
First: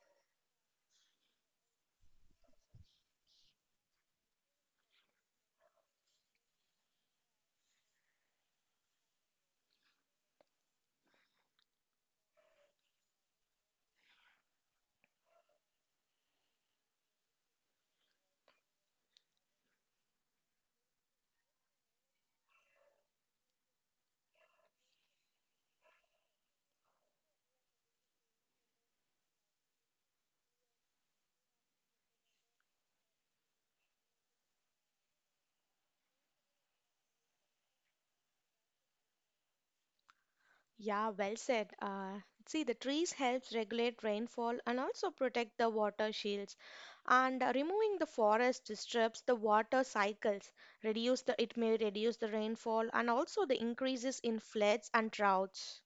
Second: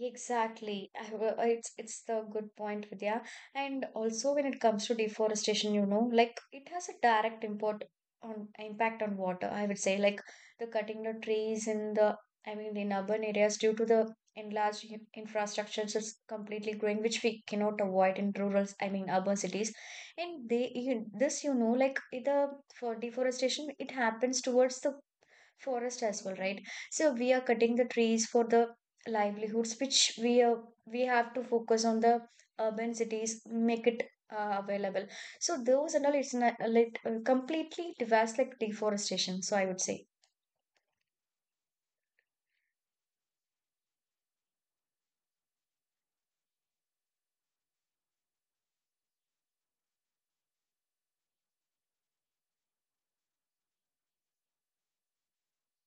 Exactly. I have a- It's it's the good point, Vidya. And also when it comes to deforestation, you know, like it has a direct import on impact on water, I would say. Like the cutting the trees in the, I mean, in urban areas due to the enlarged in- infrastructures is completely growing, which we cannot avoid in rural, I mean urban cities. And they you, this you know, like it, the for deforestation, it happens towards the forest as well, right? So we are cutting the trees for the livelihoods which we are, we have to focus on the urban cities, make it uh, available. So those and all, it's not, like, uh, completely devastates like deforestation, so I would say.
Yeah, well said. Uh, see, the trees helps regulate rainfall and also protect the water shields. And uh, removing the forest disrupts the water cycles. Reduce the It may reduce the rainfall and also the increases in floods and droughts.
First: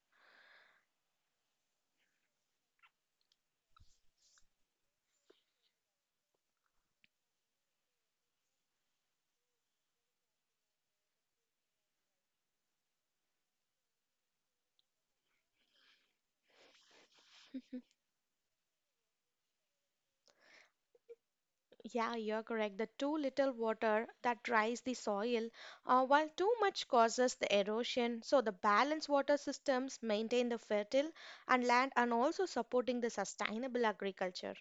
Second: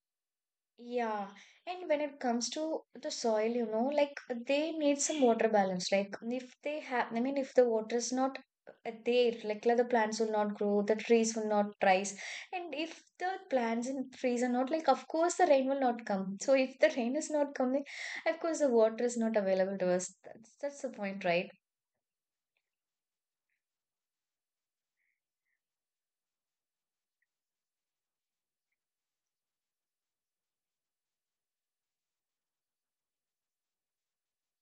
Yeah, and when it comes to the soil, you know, like they need some water balance. Like if they have, I mean, if the water is not uh, there, like, like the plants will not grow, the trees will not rise, and if the plants and trees are not like, of course the rain will not come. So if the rain is not coming, of course the water is not available to us. That's that's the point, right?
Yeah, you're correct. The too little water that dries the soil, uh, while too much causes the erosion. So the balanced water systems maintain the fertile and land and also supporting the sustainable agriculture.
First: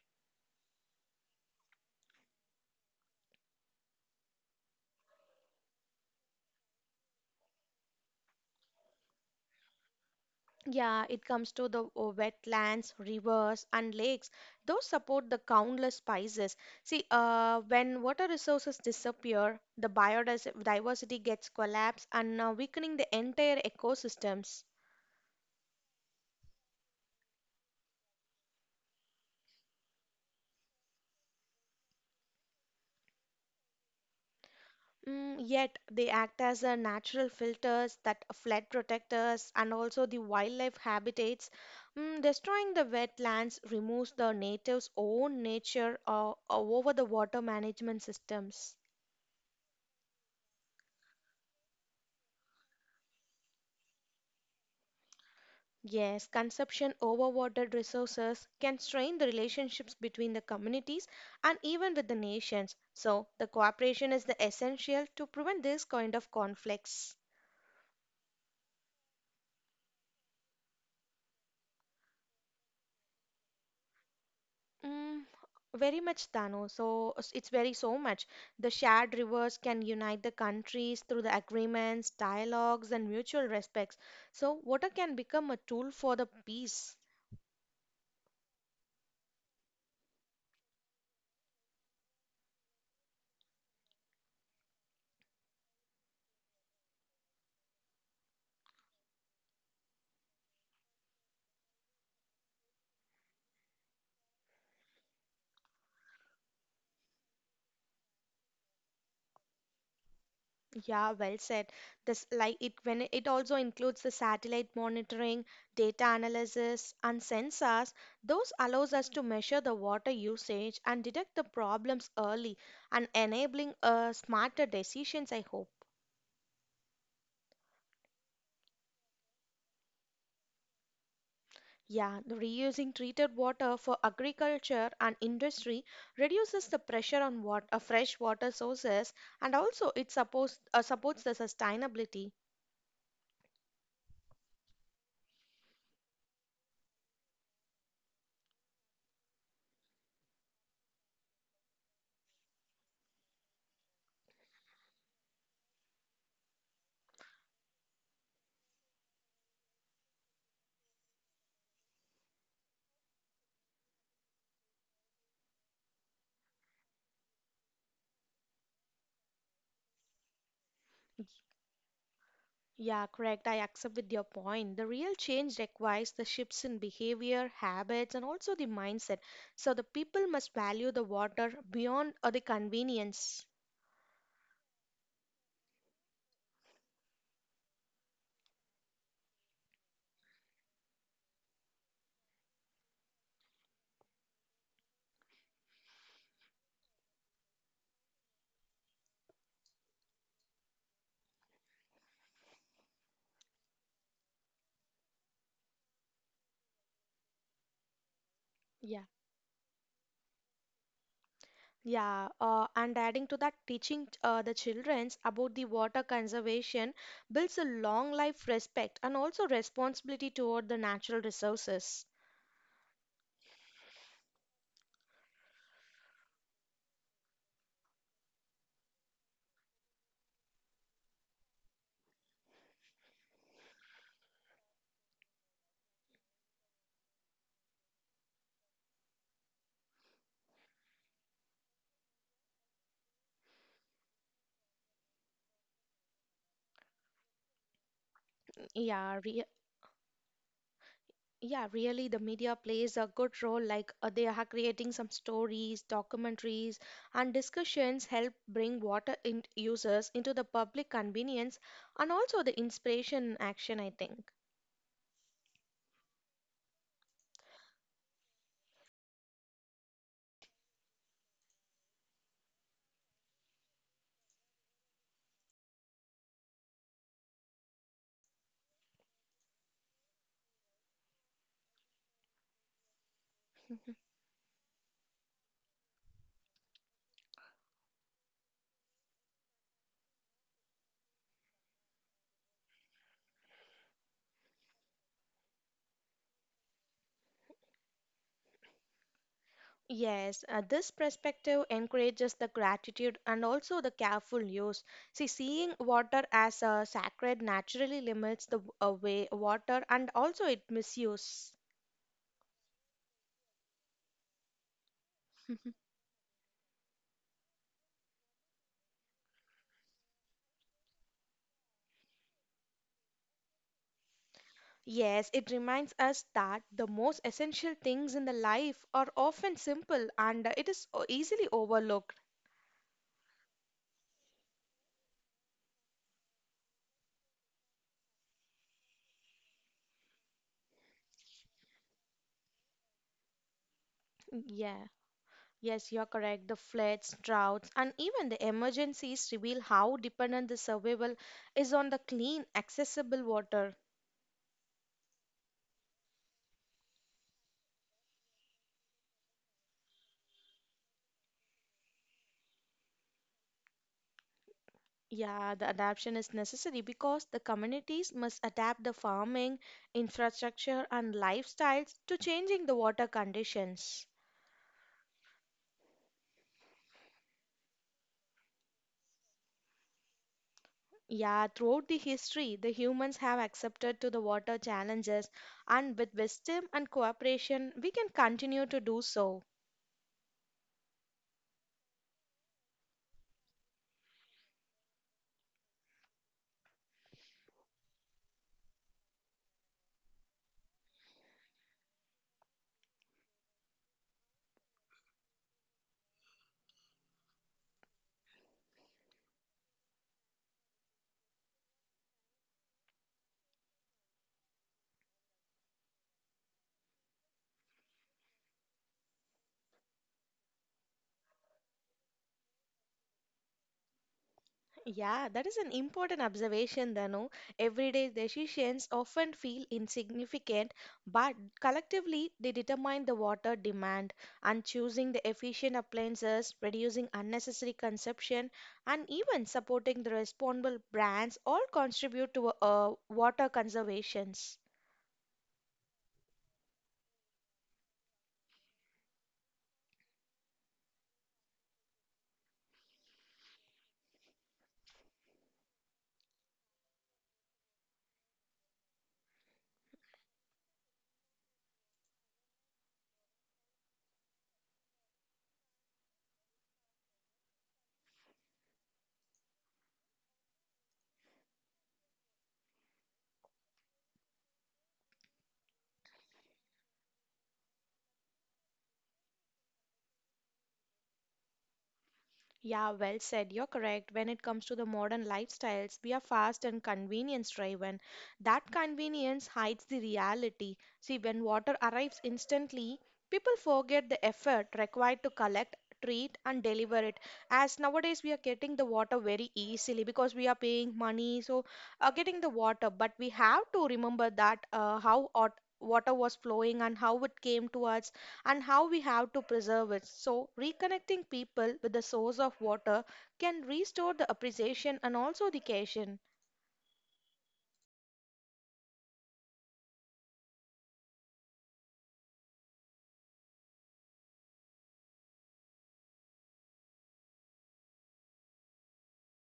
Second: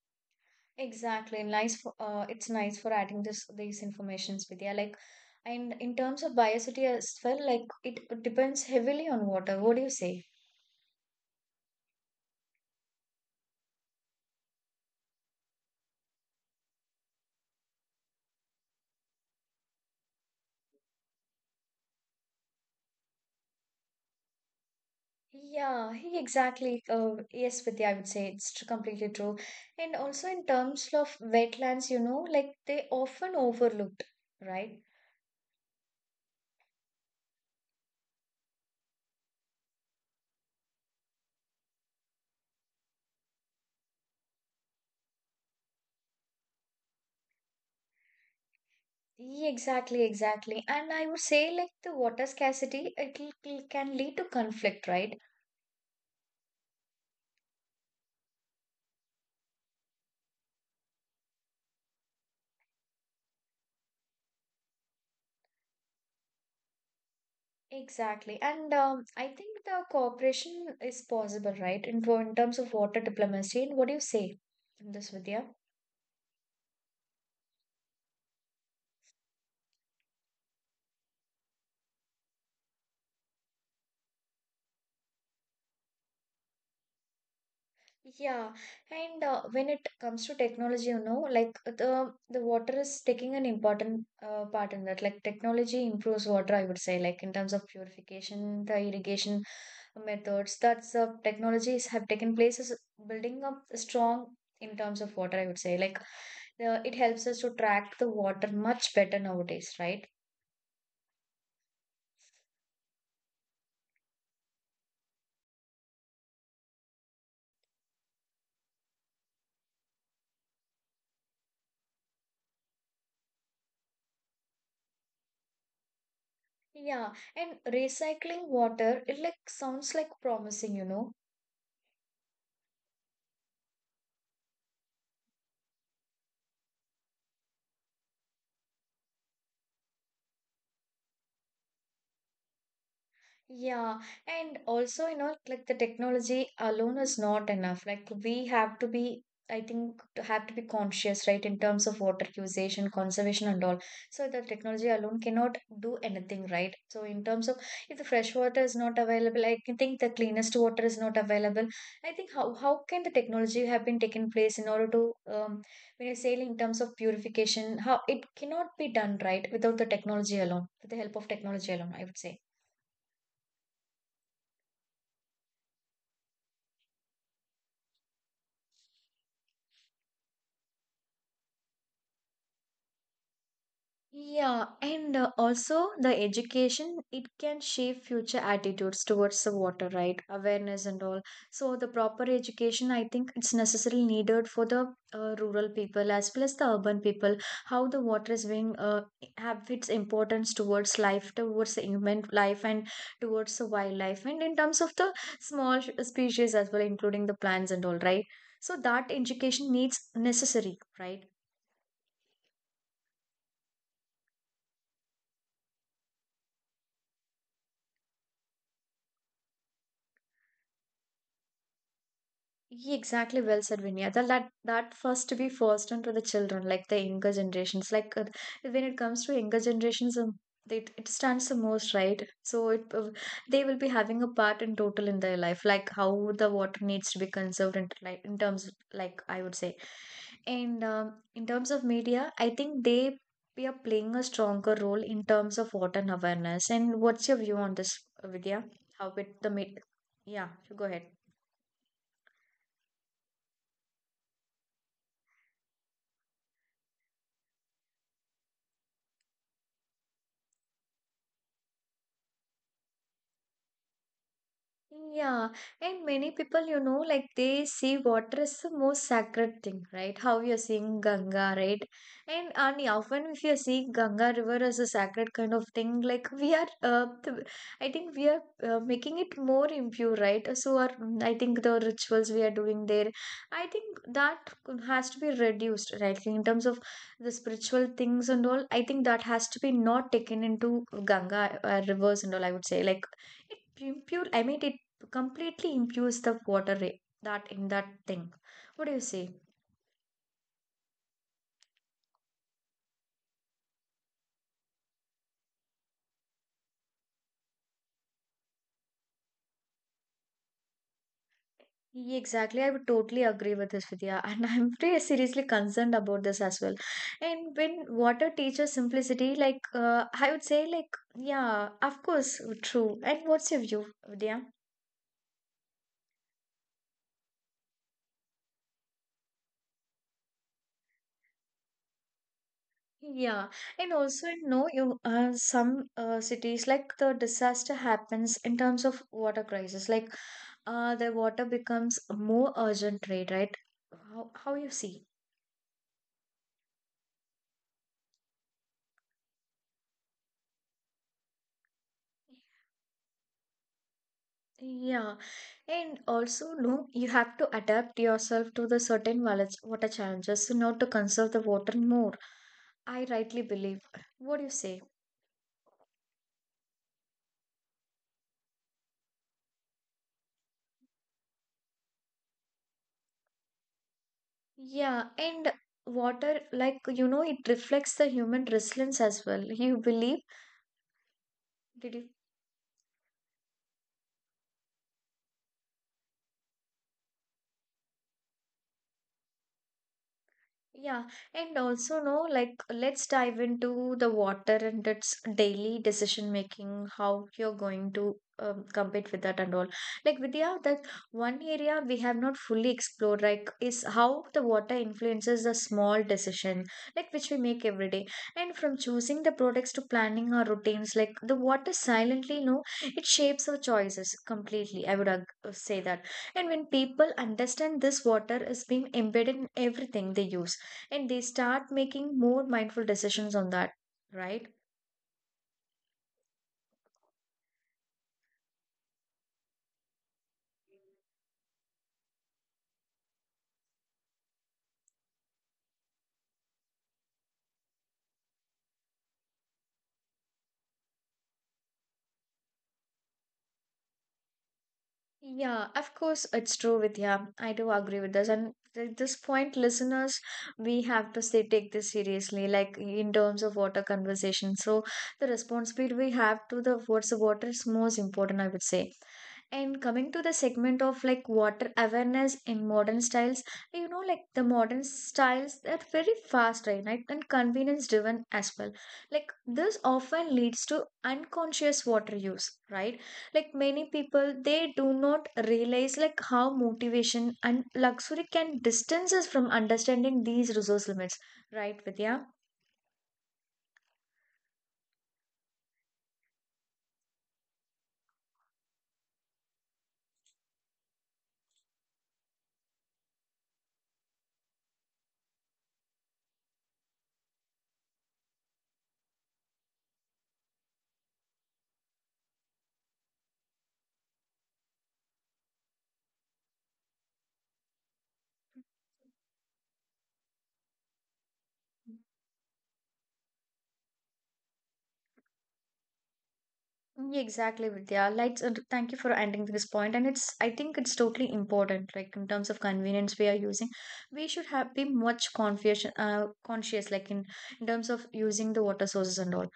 Exactly. Nice for uh, it's nice for adding this these informations, Vidya. Like, and in terms of biosity as well, like it depends heavily on water. What do you say?
Yeah, it comes to the uh, wetlands, rivers, and lakes. Those support the countless spices. See, uh, when water resources disappear, the biodiversity gets collapsed and uh, weakening the entire ecosystems.
Yeah, he exactly. Uh, yes, Vidya, I would say it's tr- completely true. And also in terms of wetlands, you know, like they often overlooked, right?
Mm, yet they act as a natural filters that flood protectors and also the wildlife habitats. Mm, destroying the wetlands removes the natives' own nature uh, over the water management systems.
Yeah, exactly, exactly. And I would say like the water scarcity, it l- l- can lead to conflict, right?
Yes, consumption over water resources can strain the relationships between the communities and even with the nations. So, the cooperation is the essential to prevent this kind of conflicts.
Exactly. And um, I think the cooperation is possible, right? In, in terms of water diplomacy. And what do you say on this,
Mm,
Vidya?
very much, Dano. So s- it's very so much. The shared rivers can unite the countries through the agreements, dialogues, and mutual respects. So water can become a tool for the peace.
Yeah, and uh, when it comes to technology, you know, like the the water is taking an important uh, part in that. Like technology improves water, I would say, like in terms of purification, the irrigation methods. That's uh, Technologies have taken place as building up strong in terms of water, I would say. Like the, it helps us to track the water much better nowadays, right?
Yeah, well said. This like it when it also includes the satellite monitoring, data analysis, and sensors. Those allows us to measure the water usage and detect the problems early and enabling uh, smarter decisions, I hope.
Yeah, and recycling water, it like sounds like promising, you know
Yeah, the reusing treated water for agriculture and industry reduces the pressure on water, uh, fresh water sources and also it supports, uh, supports the sustainability.
Yeah, and also, you know, like the technology alone is not enough. Like we have to be, I think, to have to be conscious, right, in terms of water usage and conservation and all. So the technology alone cannot do anything, right? So in terms of if the fresh water is not available, I can think the cleanest water is not available. I think how how can the technology have been taken place in order to um when you're saying in terms of purification, how it cannot be done, right, without the technology alone, with the help of technology alone, I would say.
Yeah, correct. I accept with your point. The real change requires the shifts in behavior, habits, and also the mindset. So the people must value the water beyond uh, the convenience.
Yeah, and uh, also the education, it can shape future attitudes towards the water, right? Awareness and all. So the proper education, I think it's necessarily needed for the uh, rural people as well as the urban people. How the water is being uh, have its importance towards life, towards the human life, and towards the wildlife, and in terms of the small sh- species as well, including the plants and all, right? So
Yeah.
that education needs necessary, right?
Yeah, uh, and adding to that, teaching uh, the childrens about the water conservation builds a long life respect and also responsibility toward the natural resources.
Yeah, exactly. Well said, Vinaya. That, that that first to be first on to the children, like the younger generations. Like uh, when it comes to younger generations, um, it it stands the most right. So it uh, they will be having a part in total in their life, like how the water needs to be conserved and like in terms of, like I would say, and um, in terms of media, I think they we are playing a stronger role in terms of water and awareness. And what's your view on this, Vidya? How
Yeah,
it
re
the media? Yeah, go ahead.
yeah, really, the media plays a good role. Like uh, they are creating some stories, documentaries, and discussions help bring water in users into the public convenience and also the inspiration action, I think.
Yeah, and many people, you know, like they see water as the most sacred thing, right? How you're seeing Ganga, right? And, and yeah, often if you're seeing Ganga River as a sacred kind of thing, like we are, uh, th- I think we are uh, making it more impure, right? So our, I think the rituals we are doing there, I think that has to be reduced, right? In terms of the spiritual things and all, I think that has to be not taken into Ganga uh, rivers and all, I would say, like it impure I mean it completely imbues the water ra- that in that thing. What do you say?
Yes, uh, this perspective encourages the gratitude and also the careful use. See, seeing water as a sacred naturally limits the w- uh, way water and also it misuse.
Yeah, exactly, I would totally agree with this, Vidya, and I'm pretty seriously concerned about this as well. And when water teaches simplicity, like uh, I would say, like yeah, of course, true. And what's your view, Vidya?
Yes, it reminds us that the most essential things in the life are often simple and it is o- easily overlooked.
Yeah, and also you know you uh, some uh, cities like the disaster happens in terms of water crisis, like uh, the water becomes more urgent, right? Right? How how you
Yeah.
see?
Yes, you're correct. The floods, droughts, and even the emergencies reveal how dependent the survival is on the clean, accessible water.
Yeah, and also no, you have to adapt yourself to the certain wala- water challenges in order to conserve the water more. I rightly believe. What do you say?
Yeah, the adaptation is necessary because the communities must adapt the farming, infrastructure, and lifestyles to changing the water conditions.
Yeah, and water, like you know, it reflects the human resilience as well. You believe?
Yeah,
Did
throughout the
you?
history, the humans have accepted to the water challenges, and with wisdom and cooperation, we can continue to do so.
Yeah, and also no, like let's dive into the water and its daily decision making, how you're going to um, compete with that and all. Like Vidya, that one area we have not fully explored, like is how the water influences the small decision, like which we make every day. And from choosing the products to planning our routines, like the water silently, no, it shapes our choices completely. I would ag- say that. And when people understand this water is being embedded in everything they use and they start making more mindful decisions on that, right?
Yeah, that is an important observation, Danu. Everyday decisions often feel insignificant, but collectively they determine the water demand. And choosing the efficient appliances, reducing unnecessary consumption, and even supporting the responsible brands all contribute to uh, water conservations.
Yeah, of course, it's true, Vidya. I do agree with this. And at this point, listeners, we have to say, take this seriously, like in terms of water conversation. So, the responsibility we have to the towards the water is most important, I would say. And coming to the segment of like water awareness in modern styles, you know, like the modern styles, they're very fast, right? Right? And convenience driven as well. Like this often leads to unconscious water use, right? Like many people, they do not realize like how motivation and luxury can distance us from understanding these resource limits, right, Vidya?
Yeah, well said. You're correct. When it comes to the modern lifestyles, we are fast and convenience driven. That convenience hides the reality. See, when water arrives instantly, people forget the effort required to collect, treat, and deliver it. As nowadays we are getting the water very easily because we are paying money, so uh, getting the water. But we have to remember that uh, how ot- water was flowing and how it came to us and how we have to preserve it. So, reconnecting people with the source of water can restore the appreciation and also the occasion.
Yeah, exactly, Vidya. Like, uh, thank you for ending this point. And it's, I think it's totally important. Like in terms of convenience we are using, we should have be much conscious, uh, conscious. Like in, in terms of using the water sources and all.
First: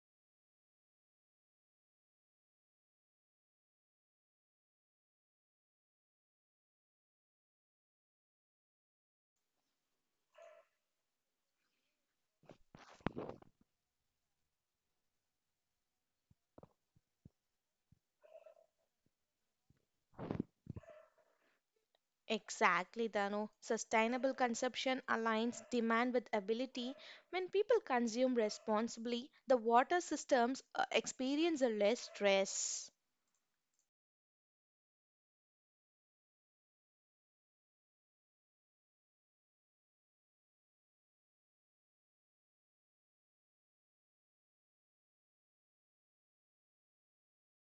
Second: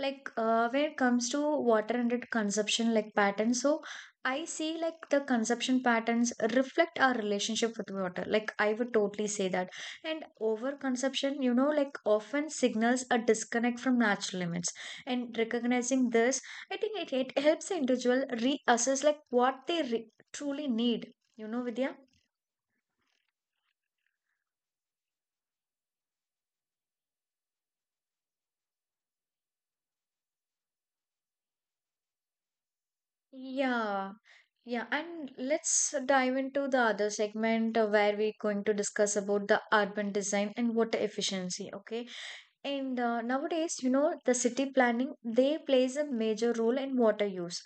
Like, uh, when it comes to water and its consumption, like patterns. So I see like the consumption patterns reflect our relationship with water. Like I would totally say that. And over consumption, you know, like often signals a disconnect from natural limits. And recognizing this I think it, it helps the individual reassess like what they re- truly need. You know, Vidya?
Exactly, Dano. Sustainable consumption aligns demand with ability. When people consume responsibly, the water systems uh, experience a less stress.
Yeah, yeah. And let's dive into the other segment uh, where we're going to discuss about the urban design and water efficiency. Okay. And uh, nowadays, you know, the city planning, they plays a major role in water use.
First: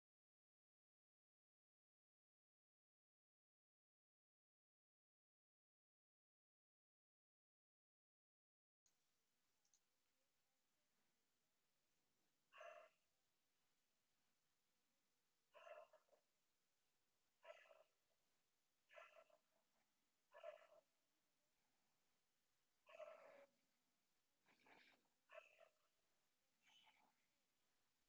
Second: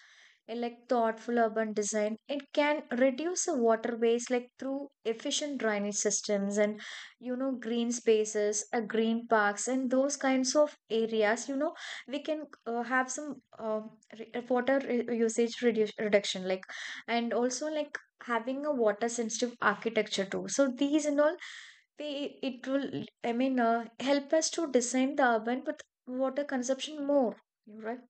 And, like thoughtful urban design, it can reduce the water waste like through efficient drainage systems and, you know, green spaces, uh, green parks, and those kinds of areas, you know, we can uh, have some uh, re- uh, water re- usage reduce reduction, like, and also like having a water sensitive architecture too. So these and all we it will I mean uh, help us to design the urban but water consumption more right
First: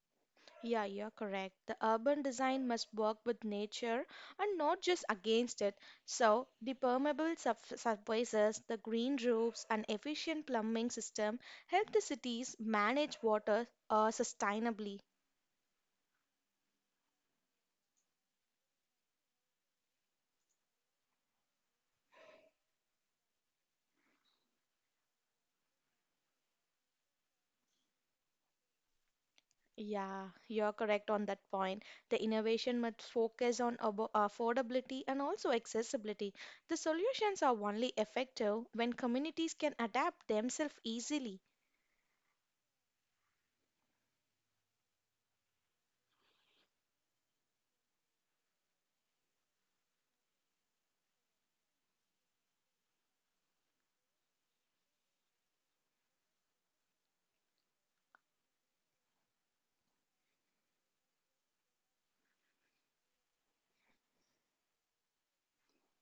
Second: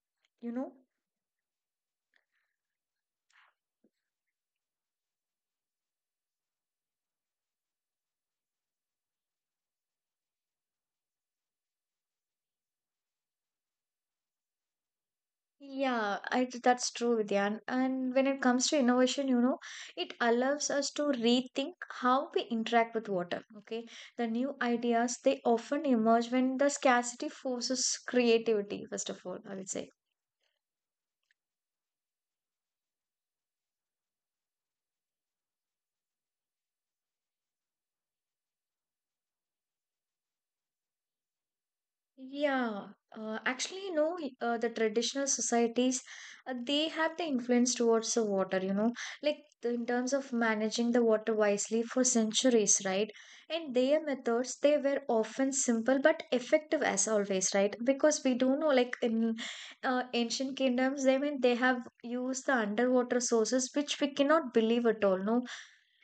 you know.
Yeah, you're correct. The urban design must work with nature and not just against it. So, the permeable surf- surfaces, the green roofs, and efficient plumbing system help the cities manage water uh, sustainably.
Yeah, I, th- that's true, Vidyan. And when it comes to innovation, you know, it allows us to rethink how we interact with water. Okay, the new ideas they often emerge when the scarcity forces creativity. First of all, I would say.
Yeah, you're correct on that point. The innovation must focus on abo- affordability and also accessibility. The solutions are only effective when communities can adapt themselves easily.
Yeah, uh, actually, you know, y- uh, the traditional societies, uh, they have the influence towards the water, you know, like the, in terms of managing the water wisely for centuries, right? And their methods, they were often simple but effective as always, right? Because we do know, like in uh, ancient kingdoms, I mean they have used the underwater sources, which we cannot believe at all, no,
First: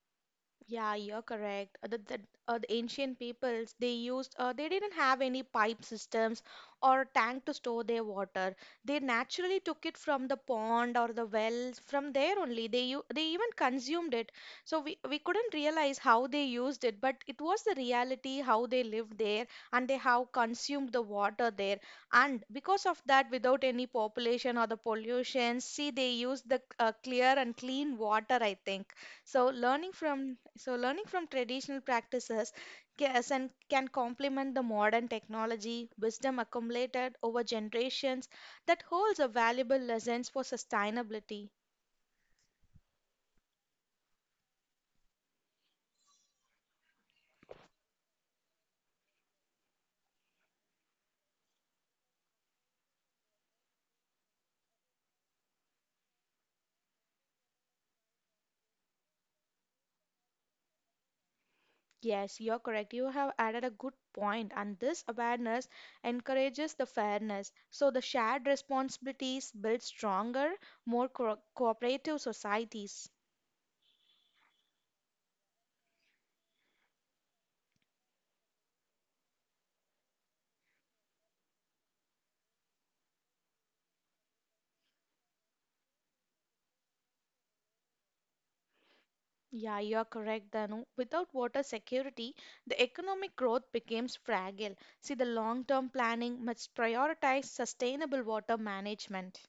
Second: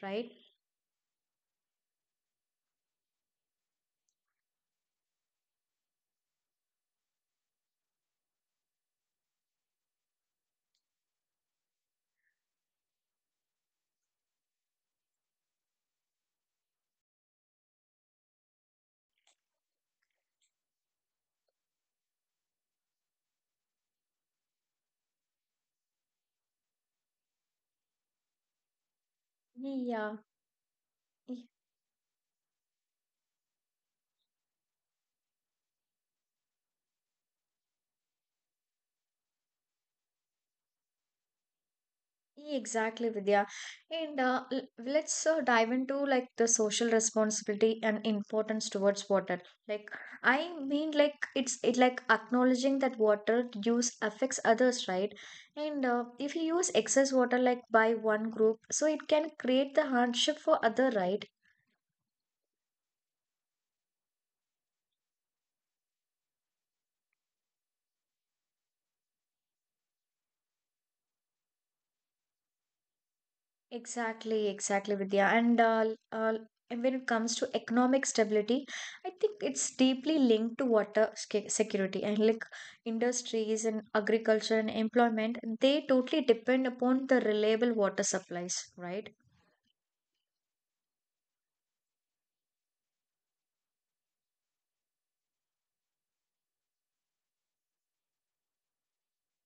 right?
Yeah, you're correct. Uh, The, the, uh, the ancient peoples, they used, uh, they didn't have any pipe systems or tank to store their water. They naturally took it from the pond or the wells. From there only, they u- they even consumed it. So we we couldn't realize how they used it, but it was the reality how they lived there and they how consumed the water there. And because of that, without any population or the pollution, see, they used the uh, clear and clean water, I think. So learning
Yeah.
from so learning from traditional practices can, and can complement the modern technology, wisdom accumulated over generations that holds a valuable lessons for sustainability.
Exactly, Vidya. And uh, l- let's uh, dive into like the social responsibility and importance towards water. Like, I mean, like it's it like acknowledging that water use affects others, right? And uh, if you use excess water like by one group, so it can create the hardship for other, right?
Yes, you're correct. You have added a good point, and this awareness encourages the fairness. So the shared responsibilities build stronger, more co- cooperative societies.
Exactly, exactly, Vidya. And uh, l- uh, and when it comes to economic stability, I think it's deeply linked to water sca- security and like industries and agriculture and employment, they totally depend upon the reliable water supplies, right?
Yeah, you're correct, Danu. Without water security, the economic growth becomes fragile. See, the long term planning must prioritize sustainable water management.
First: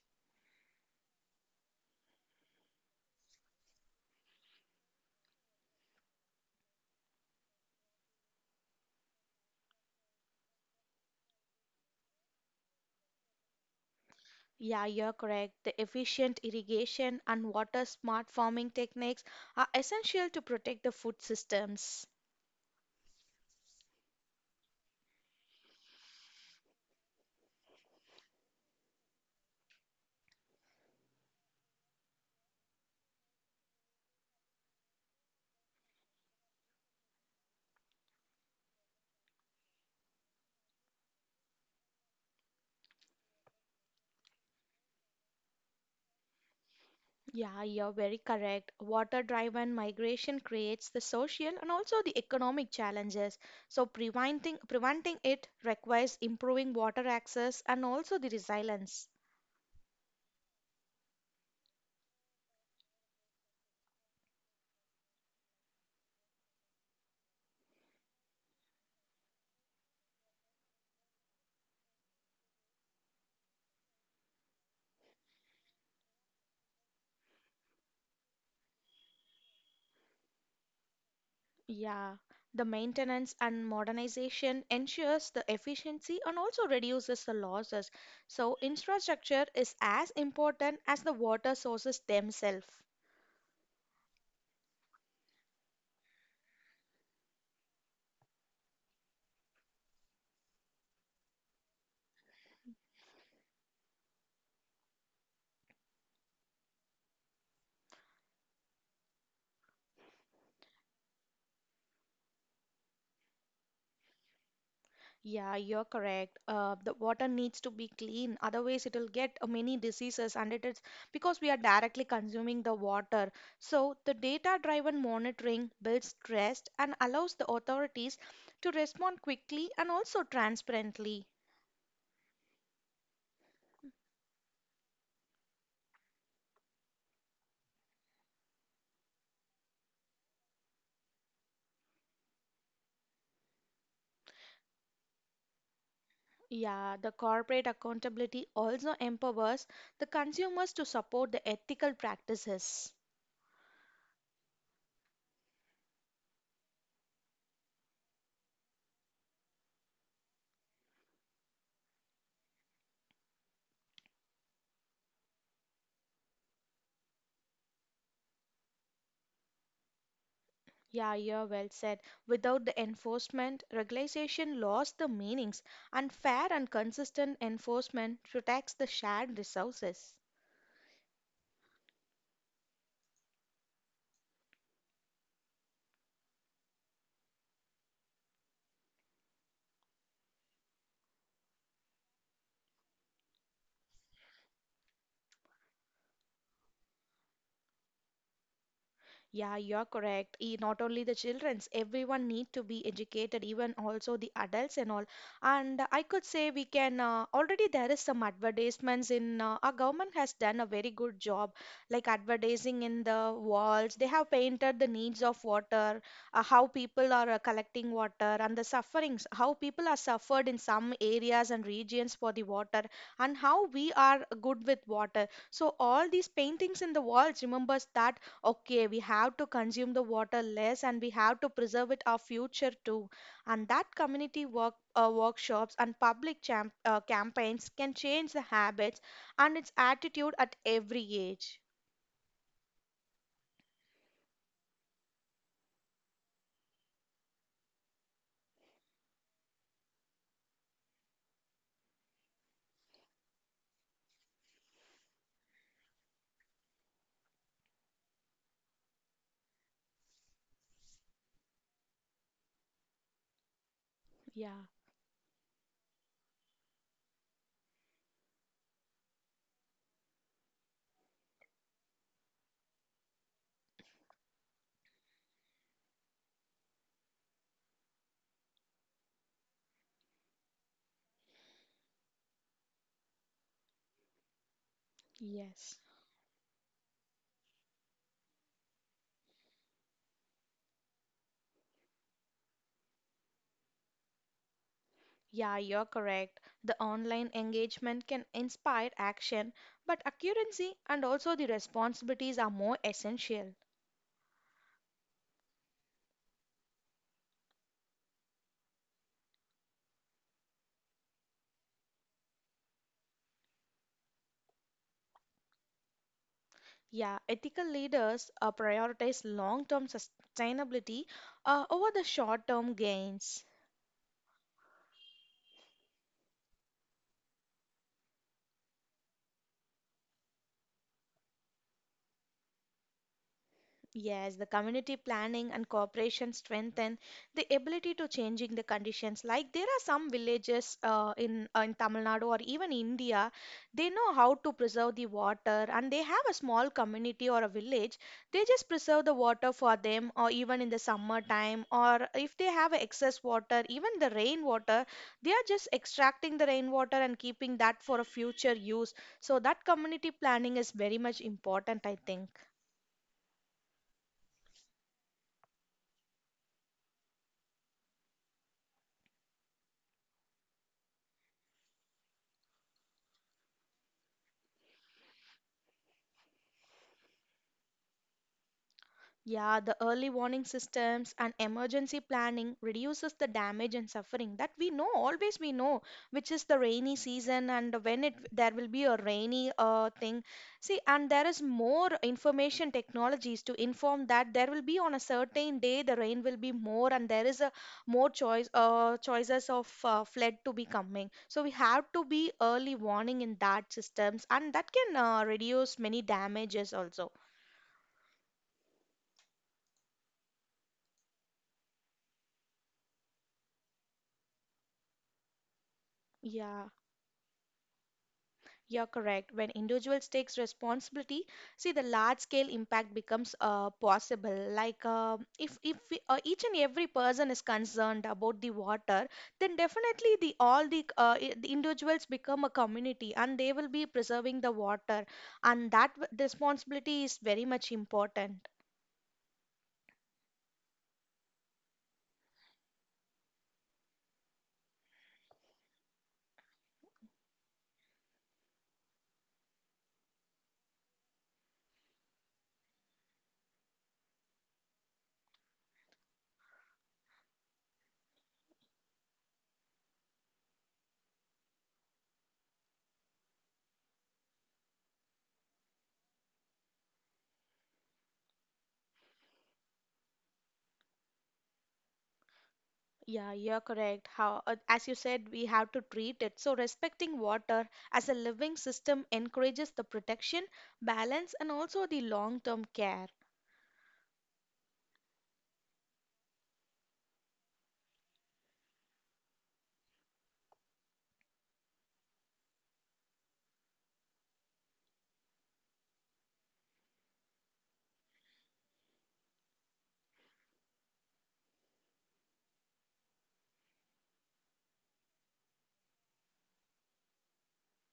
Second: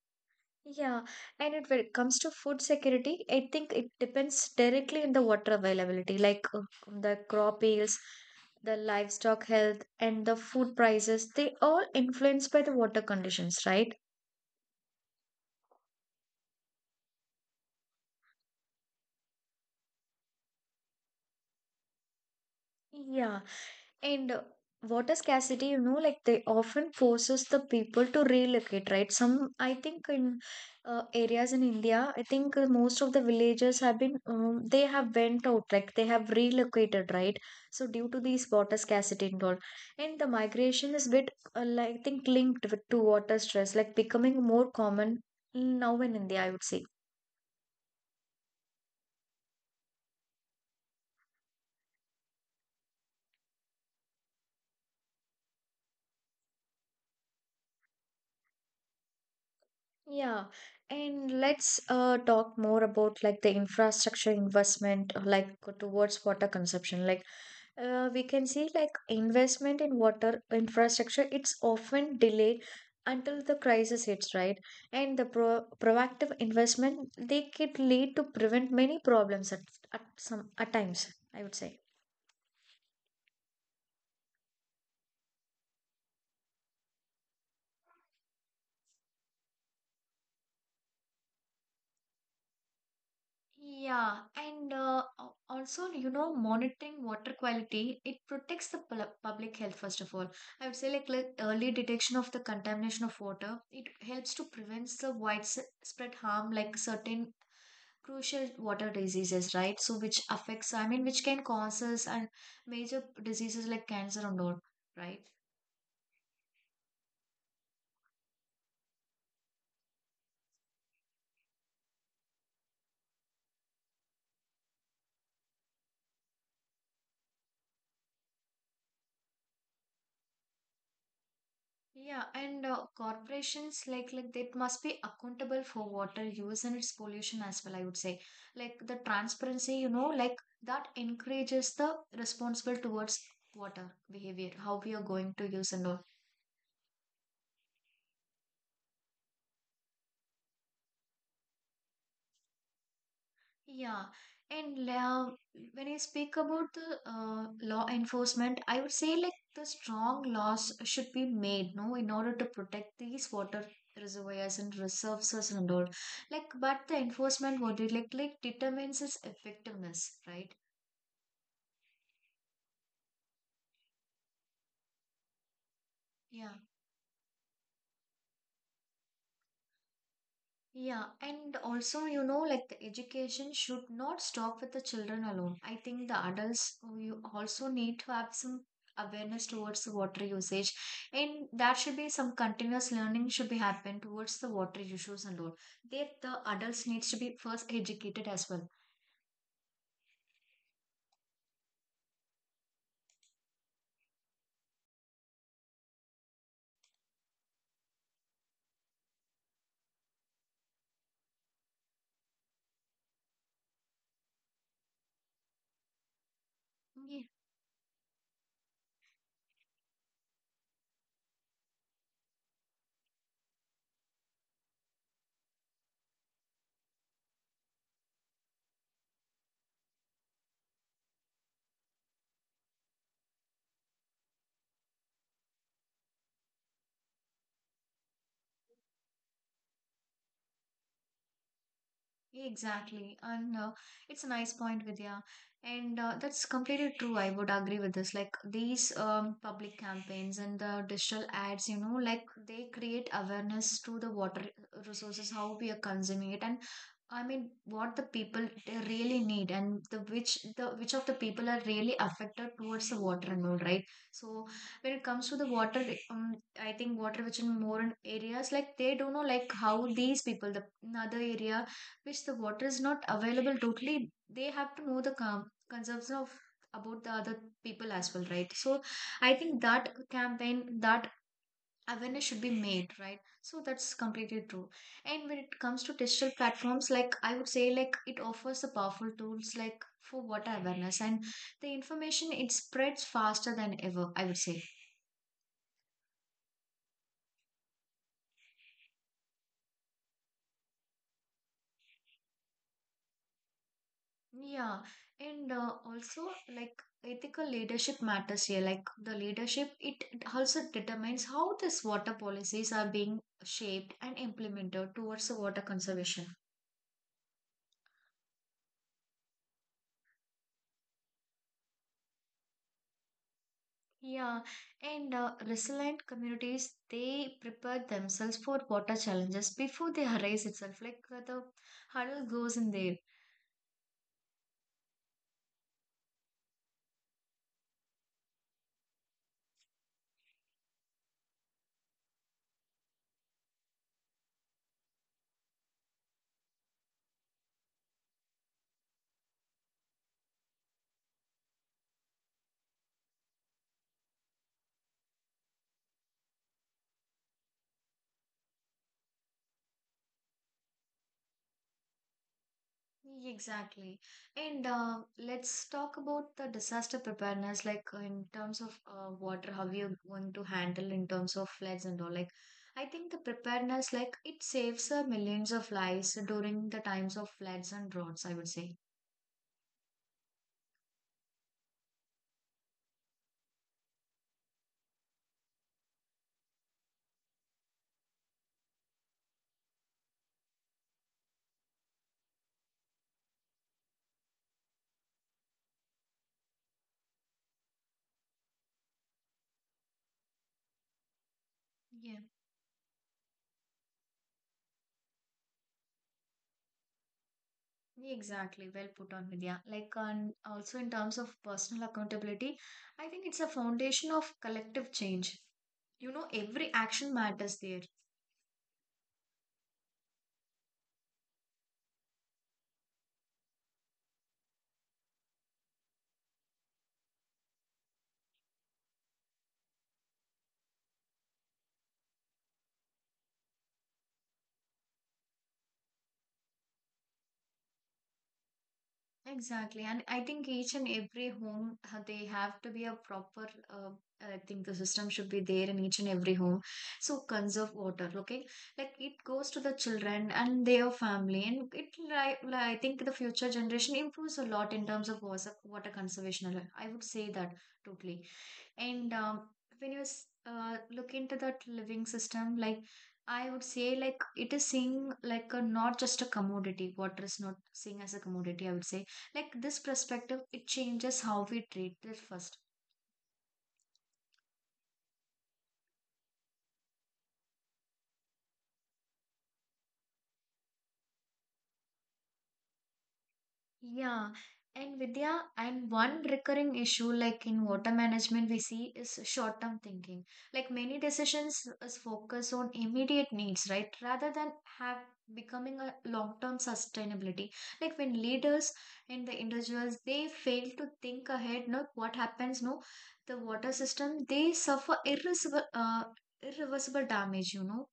Yeah, and it, when it comes to food security, I think it depends directly on the water availability, like uh, the crop yields, the livestock health, and the food prices. They all influenced by the water conditions, right?
Yeah, you're correct. The efficient irrigation and water smart farming techniques are essential to protect the food systems.
Yeah. And uh, water scarcity, you know, like they often forces the people to relocate, right? Some, I think, in uh, areas in India, I think uh, most of the villagers have been, um, they have went out, like they have relocated, right? So due to these water scarcity and all, and the migration is bit, uh, like, I think, linked with, to water stress, like becoming more common now in India, I would say.
Yeah, you're very correct. Water driven migration creates the social and also the economic challenges. So preventing preventing it requires improving water access and also the resilience.
Yeah, and let's uh, talk more about like the infrastructure investment, uh, like towards water consumption. Like uh, we can see like investment in water infrastructure, it's often delayed until the crisis hits, right? And the pro proactive investment, they could lead to prevent many problems at, at some at times, I would say.
Yeah, the maintenance and modernization ensures the efficiency and also reduces the losses. So, infrastructure is as important as the water sources themselves.
Yeah, and uh, al- also, you know, monitoring water quality, it protects the pul- public health, first of all. I would say, like, like, early detection of the contamination of water, it helps to prevent the widespread harm, like certain crucial water diseases, right? So, which affects, I mean, which can cause us and major diseases like cancer and all, right?
Yeah, you're correct. Uh, the water needs to be clean, otherwise it will get uh, many diseases, and it is because we are directly consuming the water. So the data-driven monitoring builds trust and allows the authorities to respond quickly and also transparently.
Yeah, and uh, corporations like like that must be accountable for water use and its pollution as well, I would say. Like the transparency, you know, like that encourages the responsible towards water behavior, how we are going to use and all.
Yeah, the corporate accountability also empowers the consumers to support the ethical practices.
Yeah, and uh, when I speak about the uh, law enforcement, I would say like the strong laws should be made, no, in order to protect these water reservoirs and reserves and all. Like, but the enforcement body like like determines its effectiveness, right?
Yeah, yeah, well said. Without the enforcement, regulation lost the meanings, and fair
Yeah.
and consistent enforcement protects the shared resources.
Yeah, and also, you know, like the education should not stop with the children alone. I think the adults, uh, you also need to have some awareness towards the water usage, and that should be some continuous learning should be happen towards the water issues and all. There, the adults needs to be first educated as well.
Yeah, you're correct. E- Not only the childrens, everyone need to be educated, even also the adults and all. And I could say we can uh, already there is some advertisements in uh, our government has done a very good job, like advertising in the walls. They have painted the needs of water, uh, how people
Yeah.
are uh, collecting water, and the sufferings, how people are suffered in some areas and regions for the water, and how we are good with water. So all these paintings in the walls remembers that okay, we have to consume the water less and we have to preserve it our future too. And that community work uh, workshops and public champ, uh, campaigns can change the habits and its attitude at every age.
Exactly. And uh, it's a nice point, Vidya. And uh, that's completely true. I would agree with this. Like these um, public campaigns and the digital ads, you know, like they create awareness to the water resources, how we are consuming it, and I mean, what the people they really need, and the which the which of the people are really affected towards the water and all, right? So
Yeah,
when it comes to the water, um, I think water which in more in areas like they don't know like how these people, the another area which the water is not available totally they have to know the com- concerns of about the other people as well, right? So I think that campaign, that awareness should be made, right? So that's completely true. And when it
yes.
comes to digital platforms, like I would say like it offers the powerful tools like for water awareness, and the information it spreads faster than ever, I would say.
Yeah, you're correct. The online engagement can inspire action, but accuracy and also the responsibilities are more essential.
Yeah, and uh, also like ethical leadership matters here. Like the leadership, it it also determines how these water policies are being shaped and implemented towards the water conservation.
Yeah, ethical leaders uh, prioritize long-term sustainability uh, over the short-term gains.
Yeah, and uh, resilient communities they prepare themselves for water challenges before they arise itself. Like uh, the hurdle goes in there.
Yes, the community planning and cooperation strengthen the ability to changing the conditions. Like there are some villages uh, in uh, in Tamil Nadu or even India, they know how to preserve the water, and they have a small community or a village. They just preserve the water for them, or even in the summer time, or if they have excess water, even the rainwater, they are just extracting the rainwater and keeping that for a future use. So that community planning is very much important, I think.
Exactly. And uh, let's talk about the disaster preparedness, like uh, in terms of uh, water, how you're going to handle in terms of floods and all. Like, I think the preparedness, like, it saves uh, millions of lives during the times of floods and droughts, I would say.
Yeah, the early warning systems and emergency planning reduces the damage and suffering that we know always we know, which is the rainy season and when it there will be a rainy uh, thing. See, and there is more information technologies to inform that there will be on a certain day the rain will be more and there is a more choice uh, choices of uh, flood to be coming. So we have to
Yeah,
be early warning in that systems and that can uh, reduce many damages also.
exactly. Well put on, Vidya. Like, and also in terms of personal accountability, I think it's a foundation of collective change. You know,
Yeah.
every action matters there.
You're correct. When individuals takes responsibility, see the large scale impact becomes uh, possible. Like uh, if if we, uh, each and every person is concerned about the water, then definitely the all the uh, i- the individuals become a community and they will be preserving the water, and that w- responsibility is very much important.
Exactly. And I think each and every home, uh, they have to be a proper, uh, I think the system should be there in each and every home. So conserve water, okay? Like it goes to the children and their family. And it, like, I think the future generation improves a lot in terms of water, water conservation. I would say that totally. And um, when you s- uh, look into that living system, like I would say, like it is seeing like a not just a commodity. Water is not seen as a commodity. I would say like this perspective, it changes how we treat it first.
Yeah, you're correct. How, uh, as you said, we have to treat it. So, respecting water as a living system encourages the protection, balance, and also the long term care.
Yeah. And Vidya, and one recurring issue like in water management we see is short-term thinking. Like many decisions is focus on immediate needs, right? Rather than have becoming a long-term sustainability. Like when leaders and the individuals they fail to think ahead, no, what happens, no, the water system they suffer irreversible, uh, irreversible damage, you know.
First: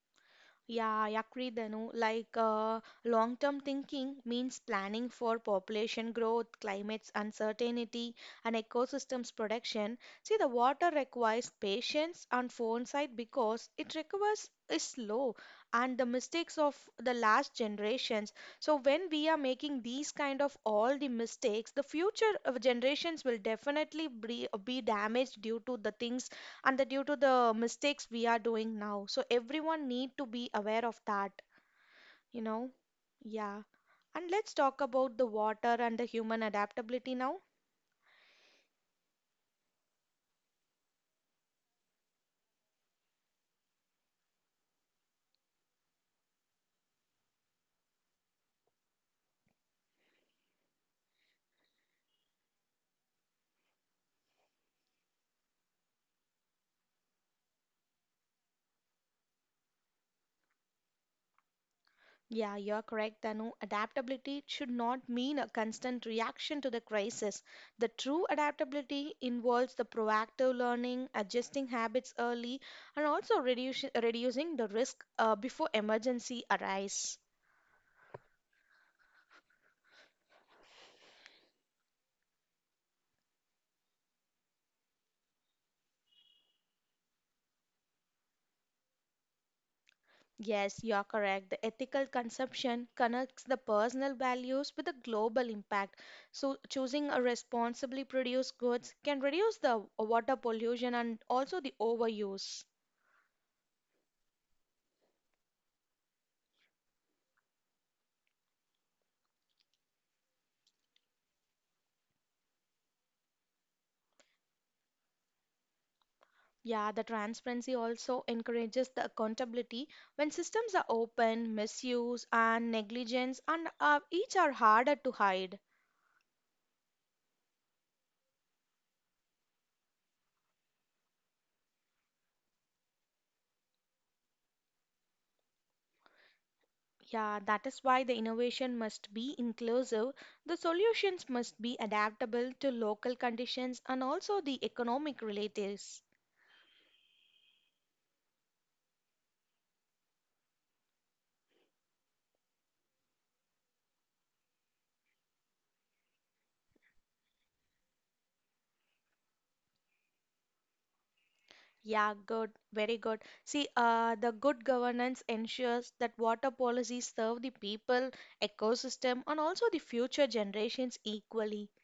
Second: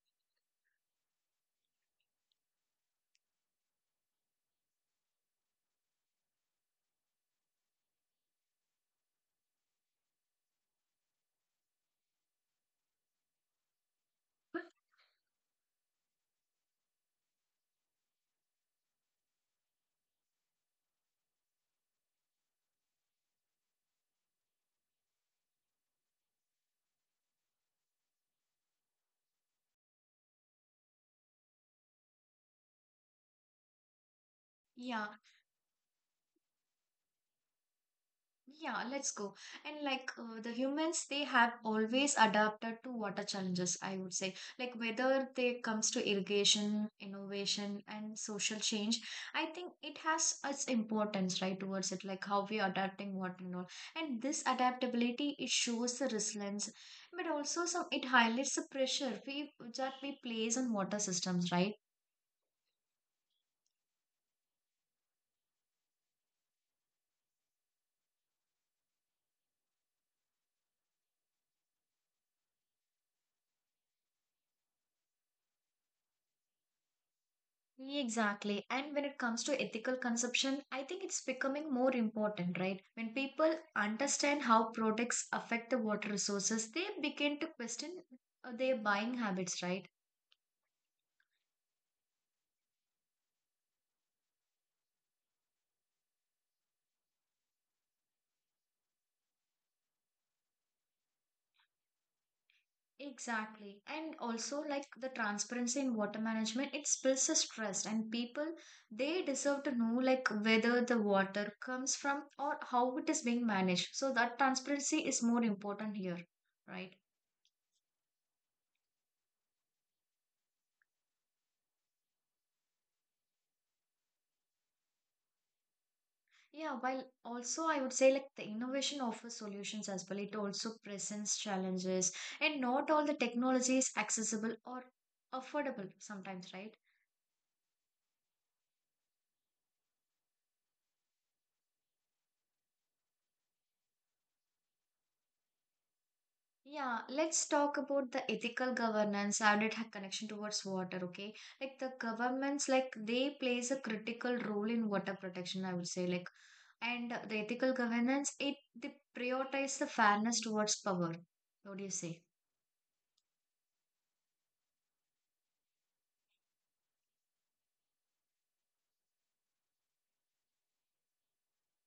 Yeah, yeah, Kridanu. Like uh, long-term thinking means planning for population growth, climate's uncertainty, and ecosystems protection. See, the water requires patience and foresight because it recovers is slow and the mistakes of the last generations. So when we are making these kind of all the mistakes, the future of generations will definitely be, be damaged due to the things and the due to the mistakes we are doing now, so everyone need to be aware of that, you know. Yeah. And let's talk
Yeah.
about the water and the human adaptability now.
Yeah, let's go. And like uh, the humans, they have always adapted to water challenges, I would say. Like whether they comes to irrigation, innovation, and social change, I think it has its importance, right, towards it, like how we are adapting water and all. And this adaptability, it shows the resilience, but also some it highlights the pressure we that we place on water systems, right?
Yeah, you're correct, Danu. Adaptability should not mean a constant reaction to the crisis. The true adaptability involves the proactive learning, adjusting habits early, and also reduce, reducing the risk uh, before emergency arise.
Exactly. And when it comes to ethical consumption, I think it's becoming more important, right? When people understand how products affect the water resources, they begin to question uh, their buying habits, right?
Yes, you are correct. The ethical consumption connects the personal values with the global impact. So, choosing a responsibly produced goods can reduce the water pollution and also the overuse.
Exactly. And also, like the transparency in water management, it builds a trust, and people they deserve to know, like, whether the water comes from or how it is being managed. So, that transparency is more important here,
Yeah,
right?
the transparency also encourages the accountability when systems are open, misuse, and negligence, and uh, each are harder to hide.
Yeah, while also I would say like the innovation offers solutions as well. It also presents challenges, and not all the technology is accessible or affordable sometimes, right?
Yeah, that is why the innovation must be inclusive, the solutions must be adaptable to local conditions and also the economic relatives.
Yeah, let's talk about the ethical governance and it had connection towards water, okay? Like the governments, like they plays a critical role in water protection, I would say, like and the ethical governance, it they prioritize the fairness towards power. What do you
Yeah,
say?
good, very good. See, uh, the good governance ensures that water policies serve the people, ecosystem, and also the future generations equally.